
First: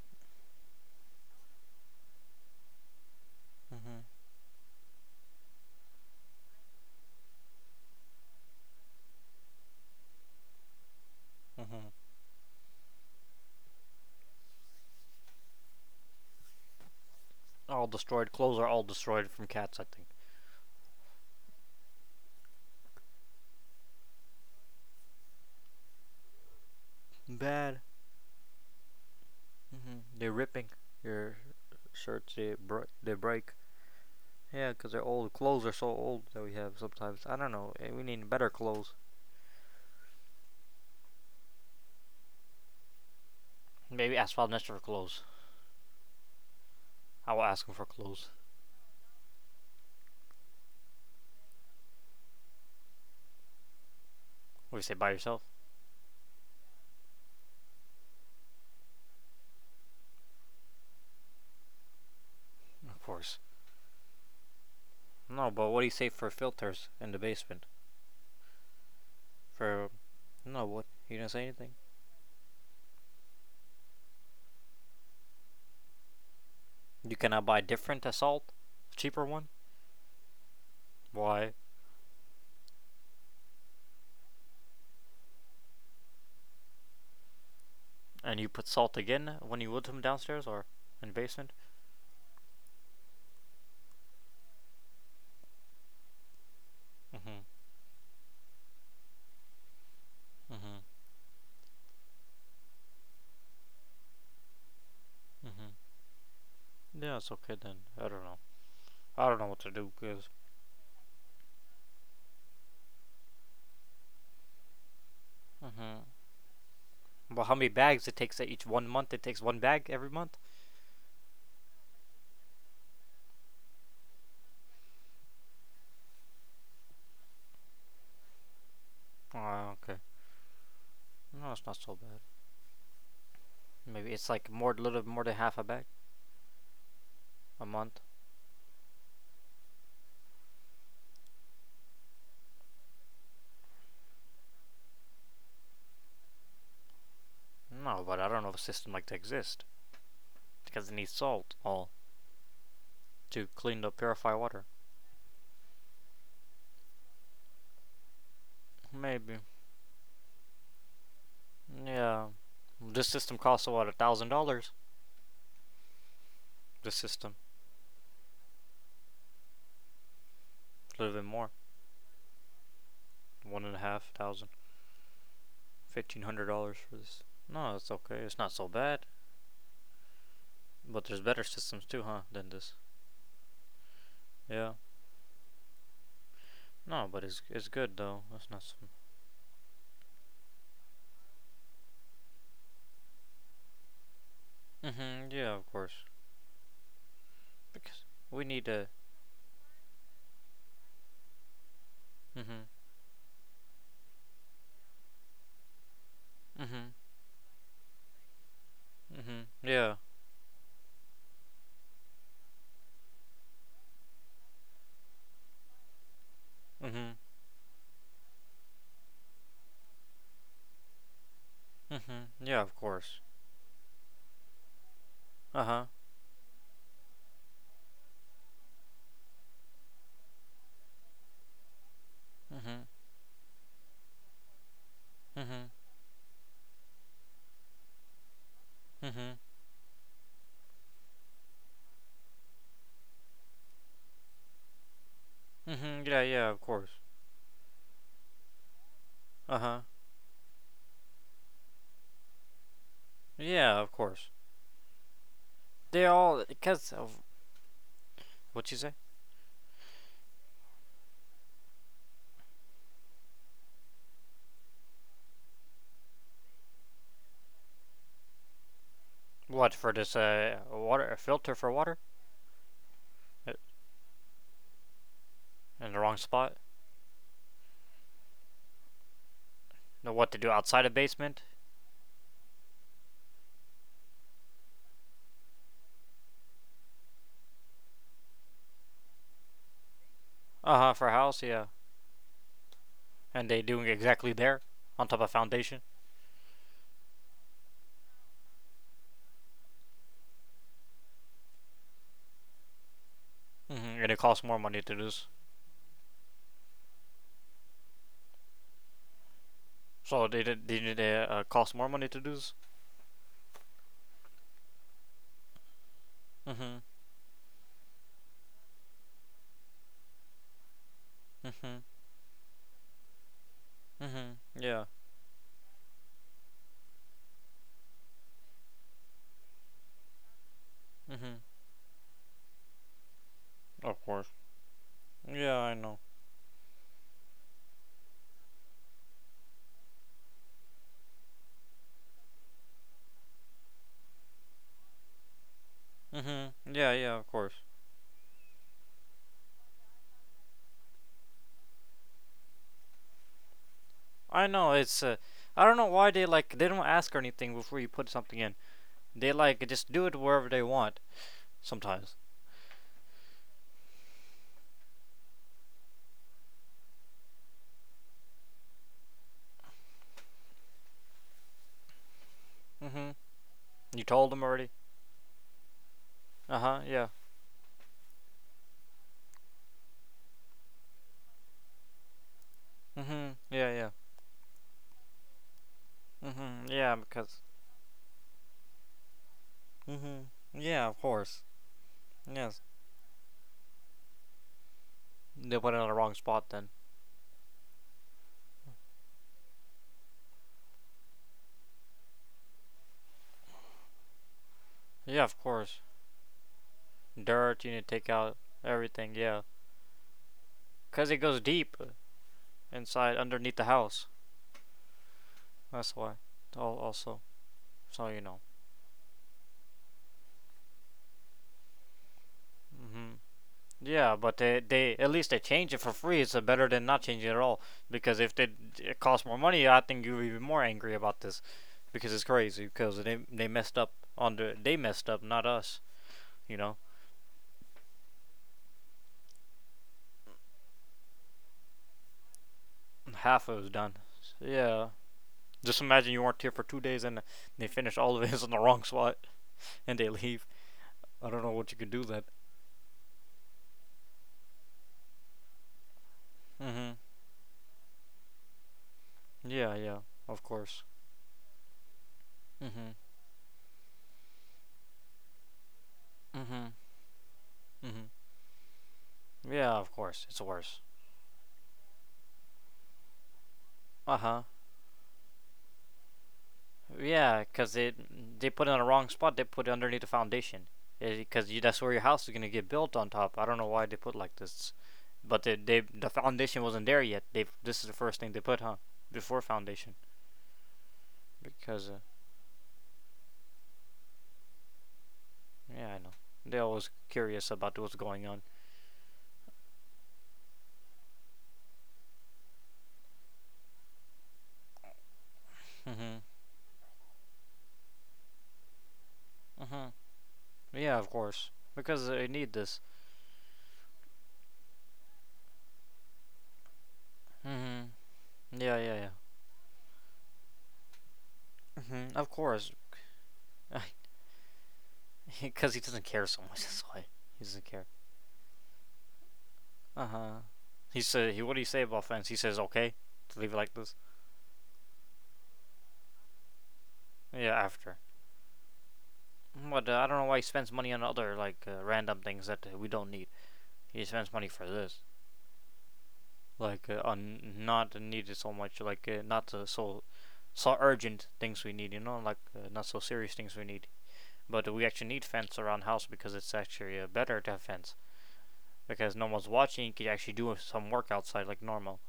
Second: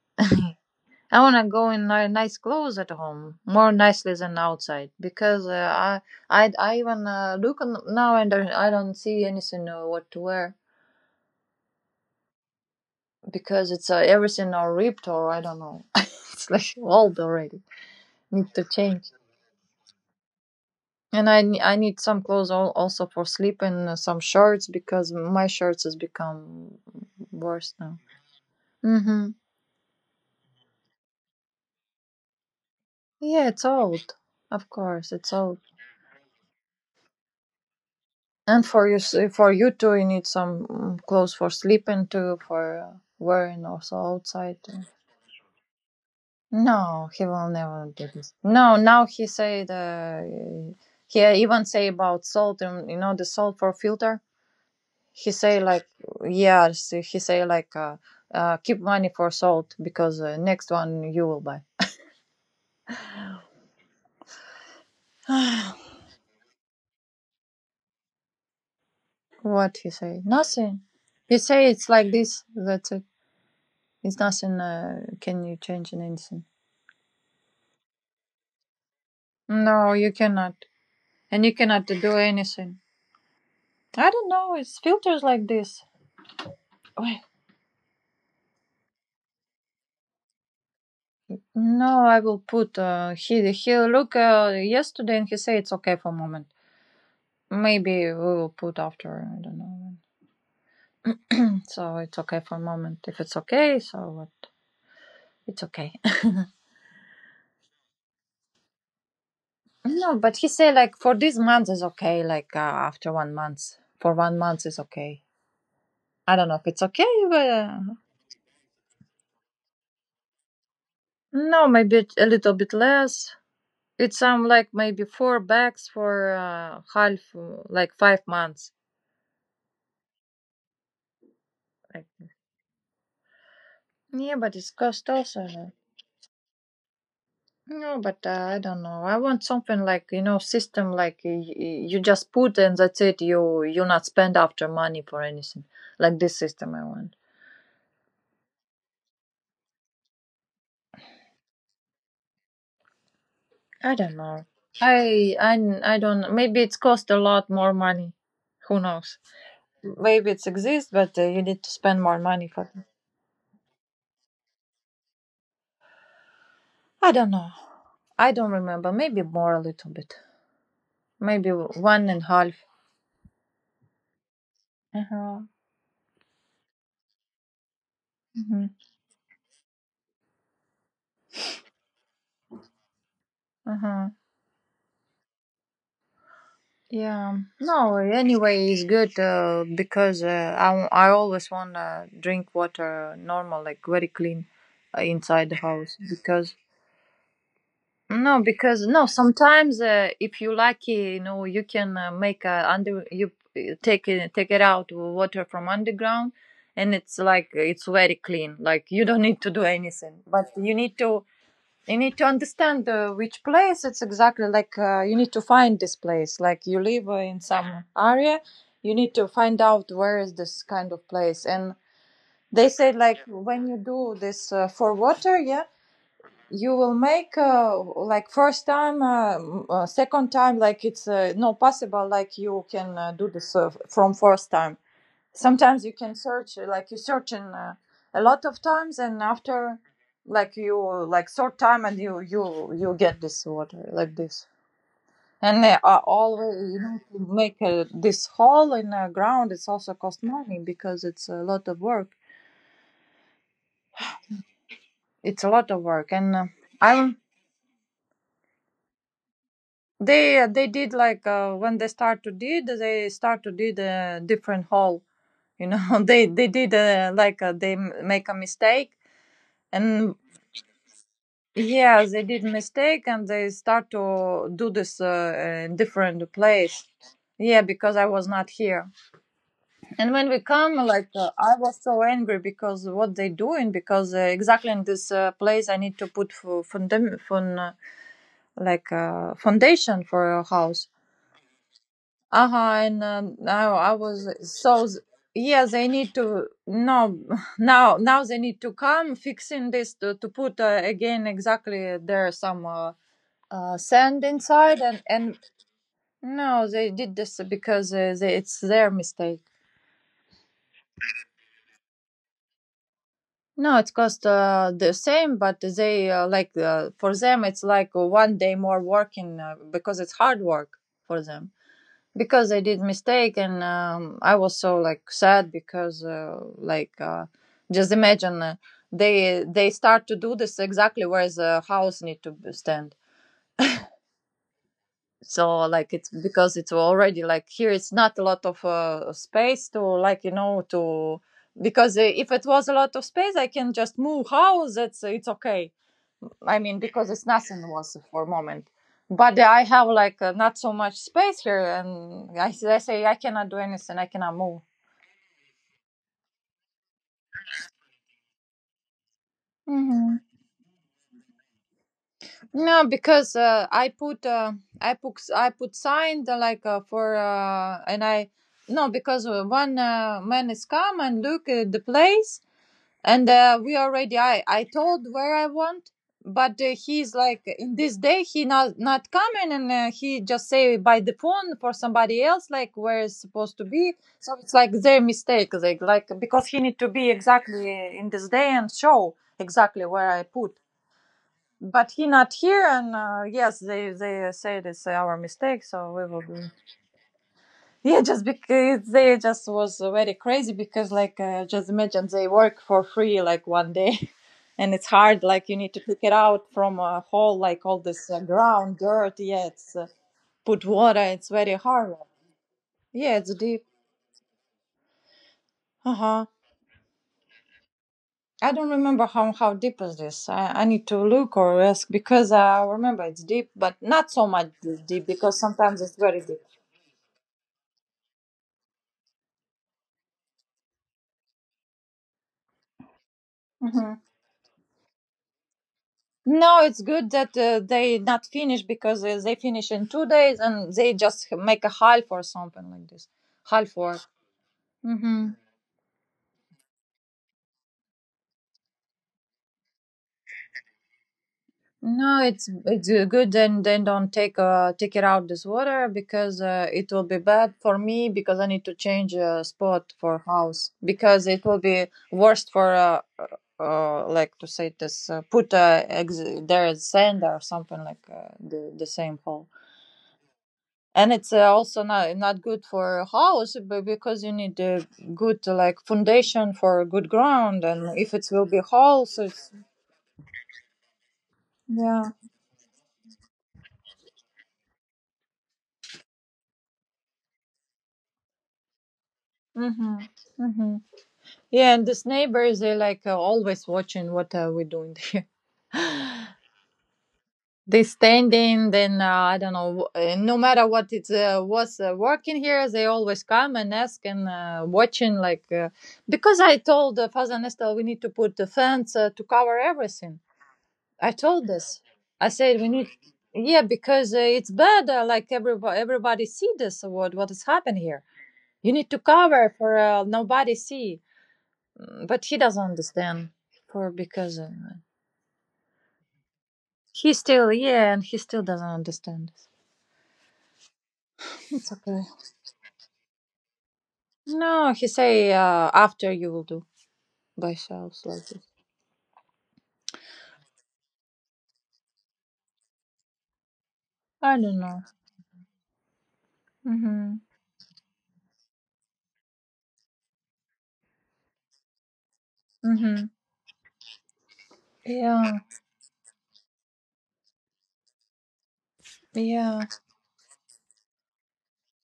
S2: I wanna go in nice clothes at home, more
S1: Mm-hmm.
S2: nicely than outside, because I I even look on now and I don't see anything what to wear
S1: Mm-hmm.
S2: because it's everything are ripped, or I don't know. It's like old already.
S1: All destroyed.
S2: Need
S1: Clothes
S2: to
S1: are all
S2: change.
S1: destroyed from cats, I think.
S2: And I need some clothes also for sleep, and some shirts because my shirts has become worse
S1: Bad.
S2: now. Mhm.
S1: Mm-hmm. They're ripping your shirts, they
S2: Yeah,
S1: break.
S2: it's old. Of
S1: Yeah, 'cause they're
S2: course, it's
S1: old.
S2: old.
S1: Clothes are so old that we have sometimes. I don't know. We need better
S2: And for
S1: clothes.
S2: you, for you too, you need some, clothes for sleeping too, for wearing also
S1: Maybe ask Bob
S2: outside,
S1: Nestor for
S2: too.
S1: clothes.
S2: No, he
S1: I will
S2: will
S1: ask him for
S2: never do
S1: clothes.
S2: this. No, now he said he even say about salt. You know the salt for filter.
S1: What do you say, buy
S2: He
S1: yourself?
S2: say like, yes. He say like, keep money for salt because next one you will buy.
S1: Of course. No, but what do you say for filters in the basement?
S2: What
S1: For
S2: he say?
S1: no,
S2: Nothing.
S1: what you didn't
S2: He
S1: say
S2: say
S1: anything.
S2: it's like this. That's it. It's nothing. Can you change in anything?
S1: You cannot buy different salt, cheaper one.
S2: No, you cannot. And
S1: Why?
S2: you cannot do anything. I don't know. It's filters like this. Wait.
S1: And you put salt again when you would him downstairs or in the basement.
S2: No, I will put. He look yesterday and he say it's okay for a moment.
S1: Mhm.
S2: Maybe we will put after. I don't know.
S1: Mhm.
S2: So it's okay for a moment. If it's okay, so what? It's
S1: Mhm.
S2: okay.
S1: Yeah, it's okay then. I don't know. I don't know what to do
S2: No,
S1: because.
S2: but he say like for this month is okay. Like after 1 month, for 1 month is okay.
S1: Mhm.
S2: I don't know if it's okay,
S1: Well,
S2: but
S1: how many bags it takes each one month? It takes one bag every month.
S2: no, maybe a little bit less. It's like maybe four bags for half like 5 months,
S1: Oh, okay. No, it's not so
S2: I
S1: bad. Maybe
S2: think.
S1: it's
S2: Yeah,
S1: like
S2: but
S1: more,
S2: it's
S1: a little
S2: cost
S1: more than
S2: also.
S1: half a
S2: No?
S1: bag a month.
S2: No, but I don't know. I want something, like, system like, you just put and that's it. You not spend after money for anything, like this system I want.
S1: No, but I don't know if a system like that exists because it needs salt all to clean the
S2: I don't
S1: purify
S2: know.
S1: water.
S2: I I I don't. Maybe it's cost a lot more money. Who knows?
S1: Maybe.
S2: Maybe it's exists, but you need to spend more
S1: Yeah.
S2: money for.
S1: This system costs about $1,000. This
S2: I don't
S1: system,
S2: know. I don't remember. Maybe more a little bit.
S1: a little bit more,
S2: Maybe one and half.
S1: one and a half thousand,
S2: Uh-huh.
S1: $1,500 for this. No, it's okay. It's not so
S2: Hmm.
S1: bad. But there's better systems too, huh? Than this.
S2: Uh-huh.
S1: Yeah. No, but
S2: Yeah.
S1: it's good
S2: No,
S1: though. It's not
S2: anyway,
S1: so.
S2: it's good because I always want to drink water normal, like very clean
S1: Mhm. Yeah,
S2: inside the
S1: of
S2: house
S1: course.
S2: because
S1: Because we
S2: no,
S1: need to.
S2: sometimes if you lucky, you can make
S1: Mhm.
S2: a under you take it out water from underground
S1: Mhm.
S2: and it's like it's very clean. Like you don't need
S1: Mhm.
S2: to do
S1: Yeah.
S2: anything, but you need to understand which place it's exactly, like you need to find this place. Like you live
S1: Mhm.
S2: in some area, you need to find out where is this kind of place. And
S1: Mhm. Yeah,
S2: they
S1: of
S2: say,
S1: course.
S2: like, when you do this for water,
S1: Uh
S2: yeah,
S1: huh.
S2: you will make like first time second time, like it's no possible like you
S1: Mhm.
S2: can do this from first time.
S1: Mhm.
S2: Sometimes you can search like you search in a lot of times, and
S1: Mhm.
S2: after, like, you like short time, and you get this water like this. And they
S1: Mhm.
S2: are
S1: Yeah. Yeah, of
S2: always,
S1: course.
S2: you know, to make this hole in the
S1: Uh
S2: ground.
S1: huh.
S2: It's also cost money because it's a lot of work.
S1: Yeah, of course.
S2: It's a lot of
S1: They
S2: work,
S1: all
S2: and
S1: because of
S2: I'm
S1: what you say.
S2: they did, like when they start to did a different hole, you know. They did like they make a mistake.
S1: What for this
S2: And
S1: water, a filter for water?
S2: yeah, they did mistake, and
S1: Uh,
S2: they start to do this
S1: in
S2: in
S1: the wrong
S2: different
S1: spot?
S2: place. Yeah, because I was not here.
S1: Know
S2: And
S1: what to
S2: when
S1: do
S2: we
S1: outside a
S2: come, like
S1: basement?
S2: I was so angry because what they doing? Because exactly in this place, I need to put for like foundation for a
S1: Uh huh. For
S2: house.
S1: a house, yeah.
S2: Uh-huh, and
S1: And they doing
S2: now I
S1: exactly
S2: was
S1: there on
S2: so,
S1: top of foundation.
S2: yeah, they need to, no. Now they need to come fixing this to put again exactly there some.
S1: Mhm. And it costs
S2: Sand
S1: more money to
S2: inside,
S1: do
S2: and
S1: this.
S2: and no, they did this because they, it's their mistake.
S1: So they did. They did. They cost more money to do this.
S2: No, it cost the same, but they like
S1: Mhm.
S2: for them it's like one day more working because it's hard work for them,
S1: Mhm.
S2: because they did mistake. And
S1: Mhm.
S2: I was
S1: Yeah.
S2: so like sad because like just imagine they start to do this exactly
S1: Mhm.
S2: where the house need to stand.
S1: Of course. Yeah, I
S2: So
S1: know.
S2: like it's, because it's already like here it's not a lot of space to, like, you know, to, because if it was a lot of space I can just move house, it's okay.
S1: Mhm.
S2: I
S1: Yeah,
S2: mean,
S1: yeah, of
S2: because it's
S1: course.
S2: nothing was for a moment, but I have like not so much space here, and I say I cannot do anything, I
S1: I
S2: cannot
S1: know
S2: move.
S1: it's I don't know why they like they don't ask or anything before you put something in. They like just do it
S2: Hmm.
S1: wherever they want sometimes.
S2: No, because I put i put sign like for and i. No, because one man is come and look at the place,
S1: Mhm.
S2: and we
S1: You told
S2: already
S1: them
S2: I
S1: already.
S2: I told where I want,
S1: Uh-huh.
S2: but
S1: Yeah.
S2: he's like in this day he not coming, and he just say by the phone for somebody else like where
S1: Mhm.
S2: it's
S1: Yeah,
S2: supposed
S1: yeah.
S2: to be. So it's like their mistake, like
S1: Mhm.
S2: because he
S1: Yeah,
S2: need to be
S1: because.
S2: exactly in this day and show exactly
S1: Mhm.
S2: where I put.
S1: Yeah, of course.
S2: But he not
S1: Yes.
S2: here, and yes, they said it's our
S1: They put it on
S2: mistake,
S1: the wrong
S2: so we will
S1: spot then.
S2: be. Yeah, just because they just was very crazy, because like just imagine they work for free like one day, and it's
S1: Yeah, of
S2: hard like you
S1: course.
S2: need to pick it out from a hole,
S1: Dirt you need
S2: like
S1: to
S2: all
S1: take
S2: this
S1: out
S2: ground
S1: everything.
S2: dirt,
S1: Yeah.
S2: yeah, it's put
S1: Cuz it
S2: water,
S1: goes
S2: it's
S1: deep
S2: very hard.
S1: inside
S2: Yeah,
S1: underneath
S2: it's
S1: the
S2: deep.
S1: house. That's why.
S2: Uh-huh.
S1: Al also, so you know.
S2: I don't remember how deep is this. I need to look or ask, because I
S1: Hmm.
S2: remember it's deep but
S1: Yeah,
S2: not
S1: but
S2: so
S1: they,
S2: much
S1: they
S2: this
S1: at least
S2: deep,
S1: they
S2: because
S1: change it for
S2: sometimes
S1: free.
S2: it's
S1: It's
S2: very deep.
S1: better than not changing it at all. Because if they, it costs more money, I think you're even more angry about this, because it's crazy. Because they messed up on they messed up, not us. You know,
S2: No, it's good that they not finish, because they finish in 2 days and they just make a half or something like this.
S1: half of it was done.
S2: Half work.
S1: So, yeah.
S2: Mm-hmm.
S1: Just imagine you weren't here for 2 days, and they finish all of it in the wrong spot and they leave. I don't know what you could do then.
S2: No, it's good. Then don't take take it out this water, because
S1: Hmm.
S2: it will be bad for me, because I need to change a
S1: Yeah, yeah,
S2: spot
S1: of
S2: for
S1: course.
S2: house, because it will be worst for
S1: Hmm.
S2: like to say this put
S1: Hmm.
S2: there is sand or something
S1: Hmm.
S2: like the same
S1: Yeah,
S2: hole,
S1: of course. It's worse.
S2: and it's also not good for house, but
S1: Uh huh.
S2: because you need a good like foundation for good
S1: Yeah, because
S2: ground, and
S1: it
S2: if
S1: they
S2: it
S1: put it
S2: will
S1: on
S2: be
S1: the wrong
S2: hole,
S1: spot. They
S2: so
S1: put it
S2: it's,
S1: underneath the foundation, because you that's where your house is
S2: yeah.
S1: gonna get built on top. I don't know why they put like this, but the foundation wasn't there yet. They This is the first thing they put, huh? Before foundation,
S2: Mm-hmm. Mm-hmm.
S1: because
S2: Yeah, and these neighbors they, like always watching what we're doing there.
S1: yeah, I know they're always curious about what's
S2: They
S1: going on.
S2: standing, then I don't know. No matter what it was working here, they always come and ask and watching like
S1: Mm-hmm.
S2: because I told Father Nestor we need to put the fence to cover
S1: Mm-hmm.
S2: everything.
S1: Yeah, of
S2: I
S1: course,
S2: told
S1: because
S2: this.
S1: they need
S2: I
S1: this.
S2: said we need, yeah, because it's bad. Like everybody see this, what is happening
S1: Mm-hmm.
S2: here.
S1: Yeah, yeah,
S2: You
S1: yeah.
S2: need to cover for nobody see.
S1: Mm-hmm. Of
S2: Mm, but he
S1: course,
S2: doesn't understand for, because.
S1: because he doesn't care so much. That's why
S2: He
S1: he doesn't
S2: still,
S1: care.
S2: yeah, and he still doesn't understand.
S1: Uh huh. He said, what do you say
S2: It's
S1: about
S2: okay.
S1: fence? He says, okay, to leave it like this.
S2: No, he say after you will do
S1: Yeah,
S2: by
S1: after.
S2: yourself like this.
S1: But I don't know why he spends money on other, like, random things that we don't need. He spends money
S2: I
S1: for
S2: don't
S1: this.
S2: know.
S1: Like,
S2: Mhm.
S1: on not needed so much, like, not so, so urgent things we need, like, not so serious
S2: Mhm.
S1: things we need. But we actually need fence
S2: Yeah.
S1: around house because it's actually better to have fence. Because no one's watching,
S2: Yeah.
S1: you can actually do some work outside like normal,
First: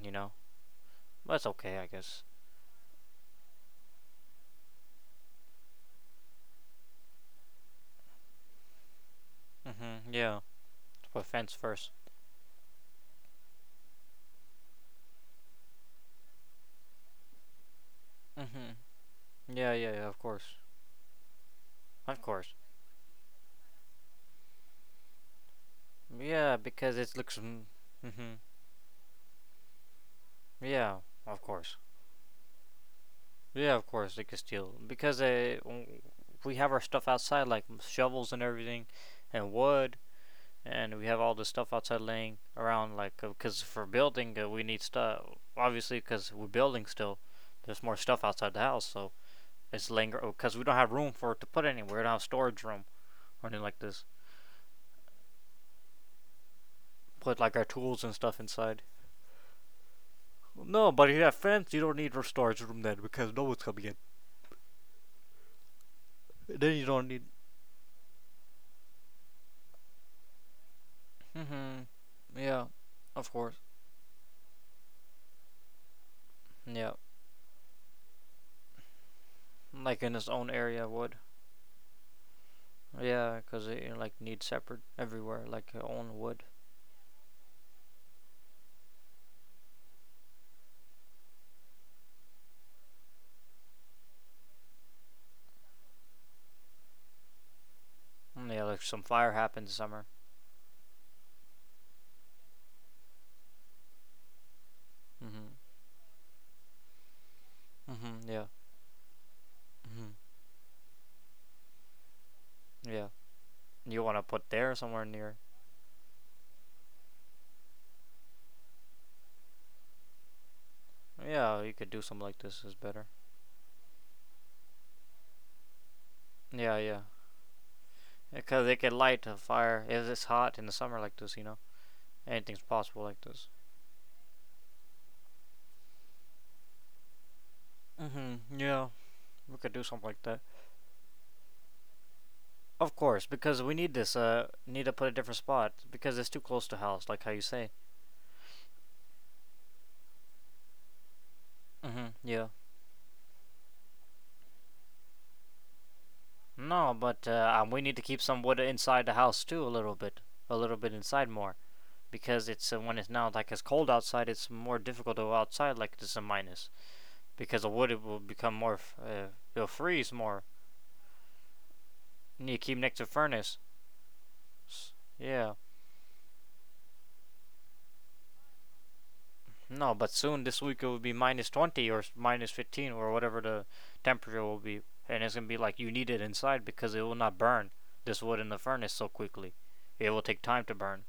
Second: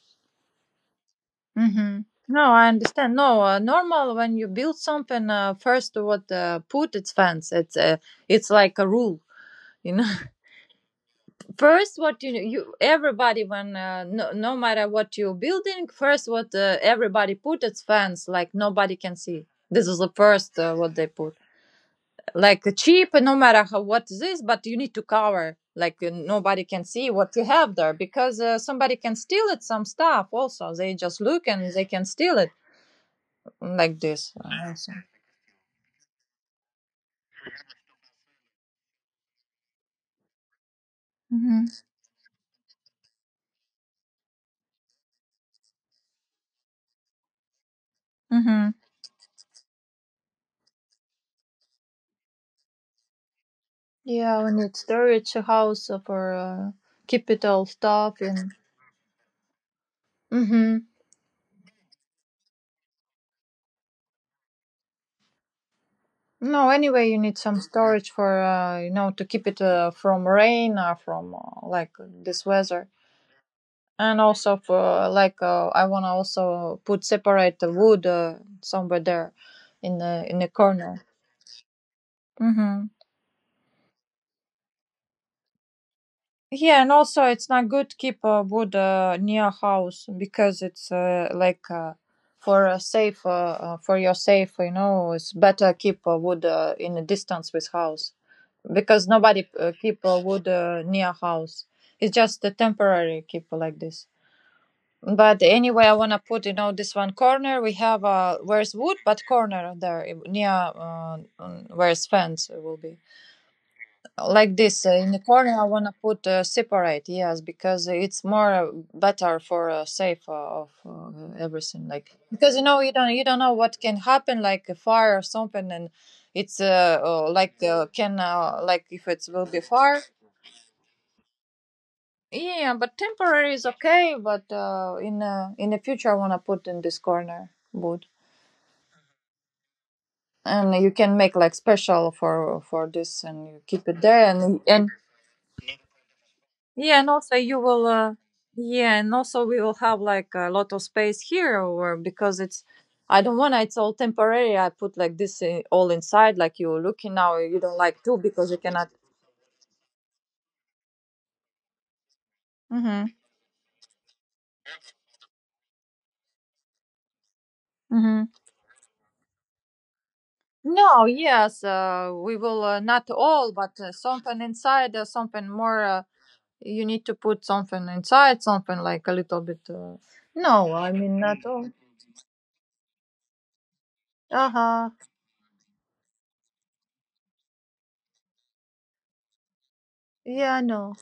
S1: you know? That's okay, I
S2: Mhm.
S1: guess.
S2: No, I understand. No, normal when you build something, first what put its fence. It's like a rule,
S1: Mm
S2: you
S1: hmm,
S2: know.
S1: yeah. Put fence first.
S2: First, what you everybody, when no matter what you building, first what everybody put its fence,
S1: Mm
S2: like nobody
S1: hmm.
S2: can see.
S1: Yeah,
S2: This
S1: yeah,
S2: is
S1: yeah,
S2: the
S1: of course.
S2: first what they put.
S1: Of course.
S2: Like cheap, no matter how what this, but you need to cover like
S1: Yeah,
S2: nobody can
S1: because
S2: see
S1: it
S2: what
S1: looks.
S2: you
S1: Mm
S2: have there,
S1: hmm.
S2: because somebody can steal it, some stuff also they
S1: Yeah,
S2: just
S1: of
S2: look
S1: course.
S2: and they can steal it.
S1: Yeah,
S2: Mm,
S1: of
S2: like
S1: course, they
S2: this.
S1: could steal. Because we have our stuff outside, like shovels and everything, and wood, and we have all this
S2: Mm-hmm.
S1: stuff outside laying around, like, because for building, we need stuff. Obviously, because we're building still, there's more stuff outside the
S2: Mm-hmm.
S1: house, so it's laying. Because we don't have room for it to put anywhere. We don't have storage room or anything like this.
S2: Yeah, we need storage house for keep
S1: Put,
S2: it
S1: like, our
S2: all
S1: tools and
S2: stuff,
S1: stuff
S2: and.
S1: inside. Well,
S2: Mm-hmm.
S1: no, but if you have fence, you don't need a storage room then because no one's coming in.
S2: No,
S1: Then you don't
S2: anyway you
S1: need.
S2: need some storage for to keep it from rain or from like
S1: Mm-hmm.
S2: this
S1: Yeah,
S2: weather.
S1: of course.
S2: And also for, like I want to also
S1: Yeah,
S2: put separate the wood somewhere there,
S1: like
S2: in
S1: in its
S2: the in
S1: own
S2: the
S1: area
S2: corner.
S1: wood.
S2: Hmm.
S1: Yeah, 'cause like needs separate everywhere, like your own wood.
S2: Yeah, and also it's not good to keep wood near house, because it's like for a safe for your safe. You know, it's better keep wood in a distance with house,
S1: Mm, yeah, like some
S2: because
S1: fire
S2: nobody
S1: happened summer.
S2: keep wood near house. It's just a temporary keep like this.
S1: Mm-hmm.
S2: But anyway, I wanna put this one corner. We have
S1: Mm-hmm.
S2: uh,
S1: Yeah.
S2: where's wood, but corner there,
S1: Mm-hmm.
S2: eh, near where's fence will be,
S1: Yeah. You want to put
S2: like
S1: there
S2: this
S1: somewhere
S2: in the
S1: near.
S2: corner. I wanna put separate, yes, because it's more better for safe of
S1: Yeah, you could
S2: everything,
S1: do something
S2: like,
S1: like
S2: because
S1: this is
S2: you
S1: better.
S2: don't you don't know what can happen, like a fire or something. And it's
S1: Yeah, yeah.
S2: like can
S1: Because it
S2: like
S1: could
S2: if
S1: light
S2: it
S1: a
S2: will be
S1: fire if
S2: fire.
S1: it's hot in the summer like this. Anything's
S2: Yeah,
S1: possible
S2: but
S1: like this.
S2: temporary is okay. But in the future, I wanna put in this corner wood,
S1: Mm-hmm. Yeah, we could do something like that.
S2: and you can make like special for
S1: Of
S2: for
S1: course,
S2: this, and
S1: because
S2: you
S1: we
S2: keep
S1: need
S2: it
S1: this.
S2: there, and
S1: Need to
S2: and
S1: put a different spot because it's too close to
S2: Yeah,
S1: house,
S2: and
S1: like how you
S2: also you
S1: say.
S2: will yeah, and also we will have like a lot of space here, or
S1: Mm-hmm.
S2: because
S1: Yeah.
S2: it's, I don't wanna it's all temporary. I put like this all inside, like you're
S1: No,
S2: looking
S1: but
S2: now. You
S1: we
S2: don't
S1: need to
S2: like
S1: keep
S2: too,
S1: some
S2: because
S1: wood
S2: you cannot.
S1: inside the house too, a little bit inside more, because it's when it's
S2: Hmm.
S1: now like it's cold outside, it's more difficult to go outside like this is a minus, because the wood it will
S2: Hmm.
S1: become more, it'll freeze more.
S2: No, yes, we
S1: You need to
S2: will
S1: keep next to
S2: not all,
S1: furnace.
S2: but something inside,
S1: Yeah.
S2: something more. You need to put something inside, something like a little bit.
S1: No, but soon this
S2: No,
S1: week it will
S2: I
S1: be
S2: mean
S1: minus
S2: not all.
S1: 20 or minus 15 or whatever the temperature
S2: Uh
S1: will be.
S2: huh.
S1: And it's going to be like you need it inside because it will not burn this wood in the furnace so quickly. It will take time
S2: Yeah,
S1: to
S2: no,
S1: burn.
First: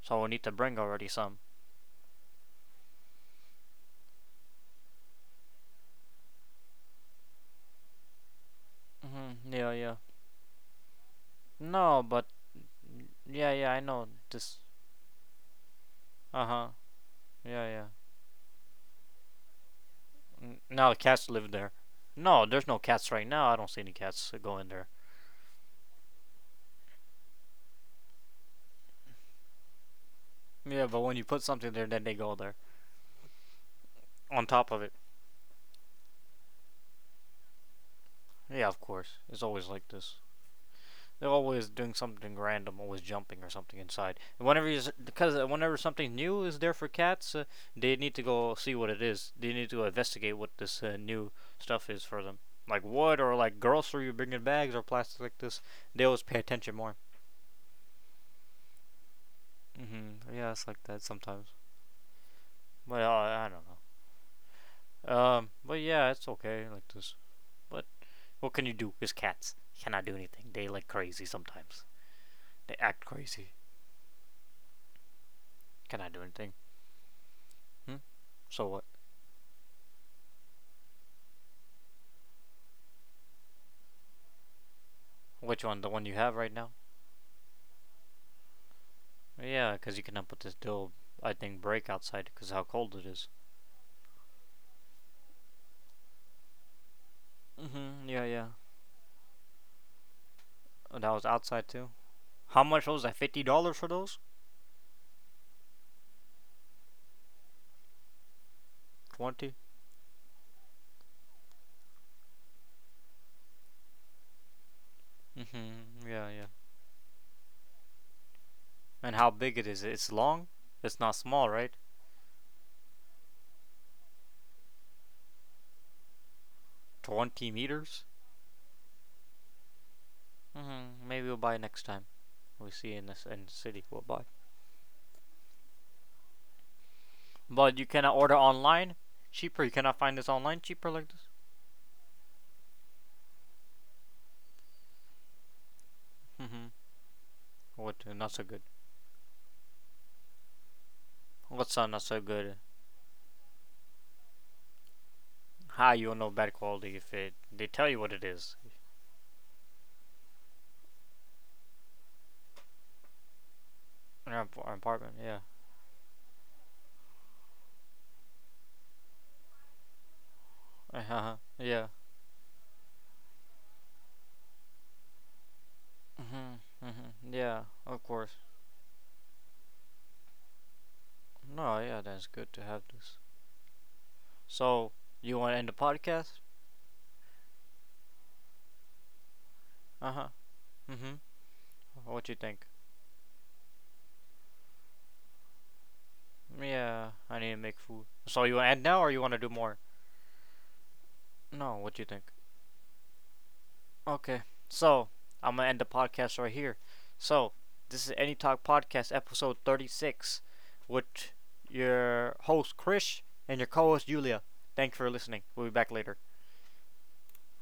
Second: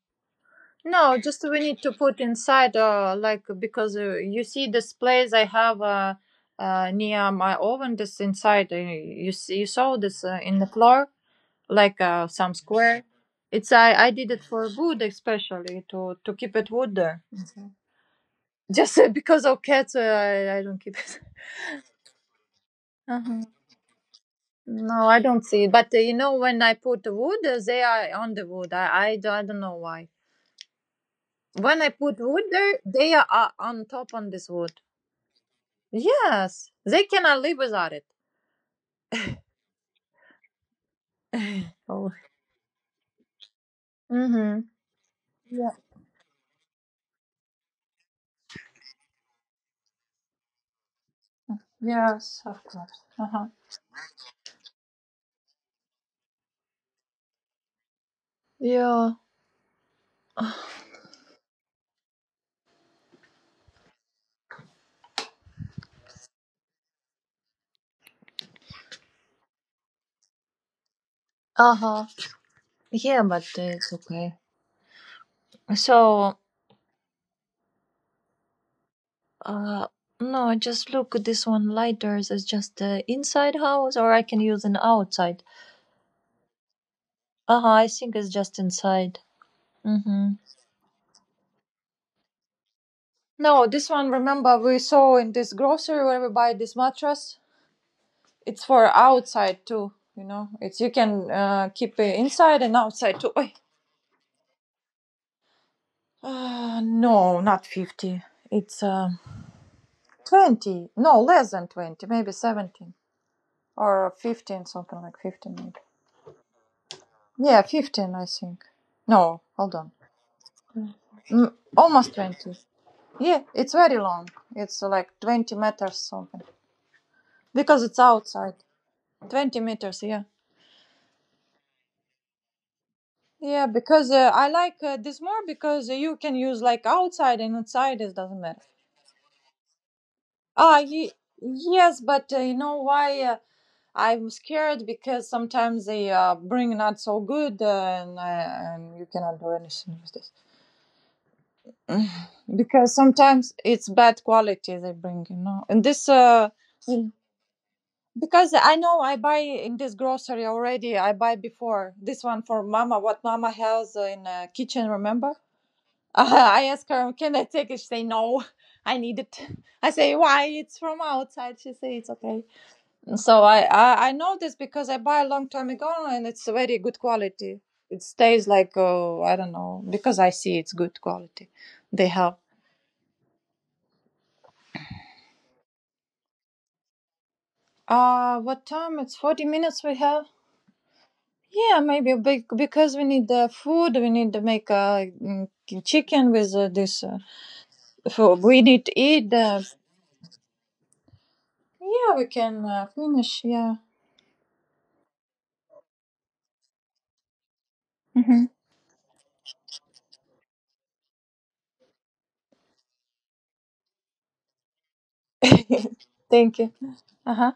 S1: So we'll need to bring already
S2: no.
S1: some.
S2: Just we need to put inside, like, because you see this place I have near my oven. This inside, you
S1: Mm-hmm.
S2: see, you
S1: Yeah, yeah.
S2: saw this in the floor, like
S1: No, but.
S2: some square.
S1: Yeah,
S2: It's
S1: yeah, I
S2: I
S1: know.
S2: I did it
S1: This.
S2: for wood especially to
S1: Uh
S2: keep
S1: huh.
S2: it wood there.
S1: Yeah, yeah.
S2: Just because of cats, I
S1: N-
S2: I don't
S1: Now
S2: keep it.
S1: cats live there. No, there's no cats right
S2: Uh-huh.
S1: now. I don't see any cats go in there.
S2: No, I don't see it. But you know, when I put the wood, they are on the wood. I don't know why.
S1: Yeah, but when you put something
S2: When
S1: there,
S2: I
S1: then they
S2: put
S1: go
S2: wood
S1: there.
S2: there, they are on top on
S1: On
S2: this
S1: top of
S2: wood.
S1: it.
S2: Yes, they cannot live without it.
S1: Yeah, of course. It's always like this. They're always doing
S2: Oh.
S1: something random, always jumping or something inside. And
S2: Mm-hmm.
S1: whenever because whenever something new is there for cats, they need to go see what it is. They need to investigate what this new stuff is for them,
S2: Yes, of
S1: like
S2: course.
S1: wood
S2: Uh
S1: or
S2: huh.
S1: like grocery you bring in bags or plastic like this. They always pay attention more.
S2: Yeah.
S1: Mm-hmm. Yeah, it's like that sometimes. But I don't know. But yeah, it's okay like this. But what can you do? It's cats. You cannot do anything. They like crazy sometimes. They act
S2: Yeah, but
S1: crazy.
S2: it's okay.
S1: Cannot do
S2: So,
S1: anything. Hmm? So what?
S2: uh, this one letters is just.
S1: Which one? The one you have right now? Yeah, because you cannot
S2: Mm-hmm.
S1: put this dual, I think, brake outside because how cold it is.
S2: No, this one. Remember, we saw in this grocery where we buy this mattress.
S1: Mm-hmm. Yeah, yeah.
S2: It's for outside too, you know. It's you
S1: Oh, that was
S2: can
S1: outside too.
S2: keep it
S1: How
S2: inside and
S1: much was that?
S2: outside too.
S1: Fifty
S2: Oi.
S1: dollars for those?
S2: No, not 50. It's
S1: 20.
S2: 20. No, less than 20. Maybe 17 or 15, something like 15 maybe.
S1: Mm-hmm. Yeah, yeah.
S2: Yeah, 15 I think.
S1: And how
S2: No,
S1: big it
S2: hold
S1: is?
S2: on.
S1: It's long. It's not small,
S2: Mm,
S1: right?
S2: almost 20. Yeah, it's very long. It's like 20 meters something.
S1: Twenty
S2: Because it's
S1: meters.
S2: outside. 20 meters, yeah.
S1: Mm-hmm. Maybe we'll buy next time. We see in this in the
S2: Yeah,
S1: city. We'll
S2: because
S1: buy.
S2: I like this more, because you can use like outside and
S1: But you
S2: inside,
S1: cannot
S2: it
S1: order
S2: doesn't matter.
S1: online. Cheaper. You cannot find this online
S2: Ah,
S1: cheaper like this.
S2: yes, but you know why I'm scared? Because sometimes they
S1: Mm-hmm.
S2: bring not so good,
S1: What? Not so good.
S2: and you cannot do anything with this.
S1: What's not
S2: Mm.
S1: so good?
S2: Because sometimes it's bad quality they bring, you know. And
S1: How
S2: this,
S1: you'll know bad quality if
S2: Mm.
S1: it they tell you what it is
S2: Because I know I buy in this grocery already. I buy before this one for Mama. What Mama has
S1: in
S2: in
S1: our
S2: kitchen,
S1: apartment.
S2: remember?
S1: Yeah.
S2: Uh, I ask her, "Can I take it?" She say, "No, I need it." I say, "Why? It's
S1: Uh
S2: from
S1: huh.
S2: outside." She
S1: Yeah.
S2: say, "It's okay." So I know this, because I buy a long time ago and it's
S1: Mhm.
S2: very good
S1: Mhm.
S2: quality.
S1: Yeah. Of
S2: It
S1: course.
S2: stays like I don't know, because I see it's good quality.
S1: No. Yeah.
S2: They
S1: That's
S2: have.
S1: good to have this. So you want to end the podcast?
S2: Uh, what time? It's 40 minutes we
S1: Uh huh.
S2: have.
S1: Mhm.
S2: Yeah, maybe
S1: What you think?
S2: because we need the food. We need to make a, mm, chicken with this.
S1: Yeah. I need to make food.
S2: For
S1: So you want
S2: we
S1: to end
S2: need to
S1: now, or you want
S2: eat.
S1: to do
S2: The,
S1: more? No. What you
S2: yeah,
S1: think?
S2: we can finish. Yeah.
S1: Okay, so I'm gonna end the podcast right here. So this is Any
S2: Hmm.
S1: Talk Podcast, episode 36, with your host Krish and your co-host Julia. Thanks for listening. We'll be back later.
S2: Thank you. Uh huh.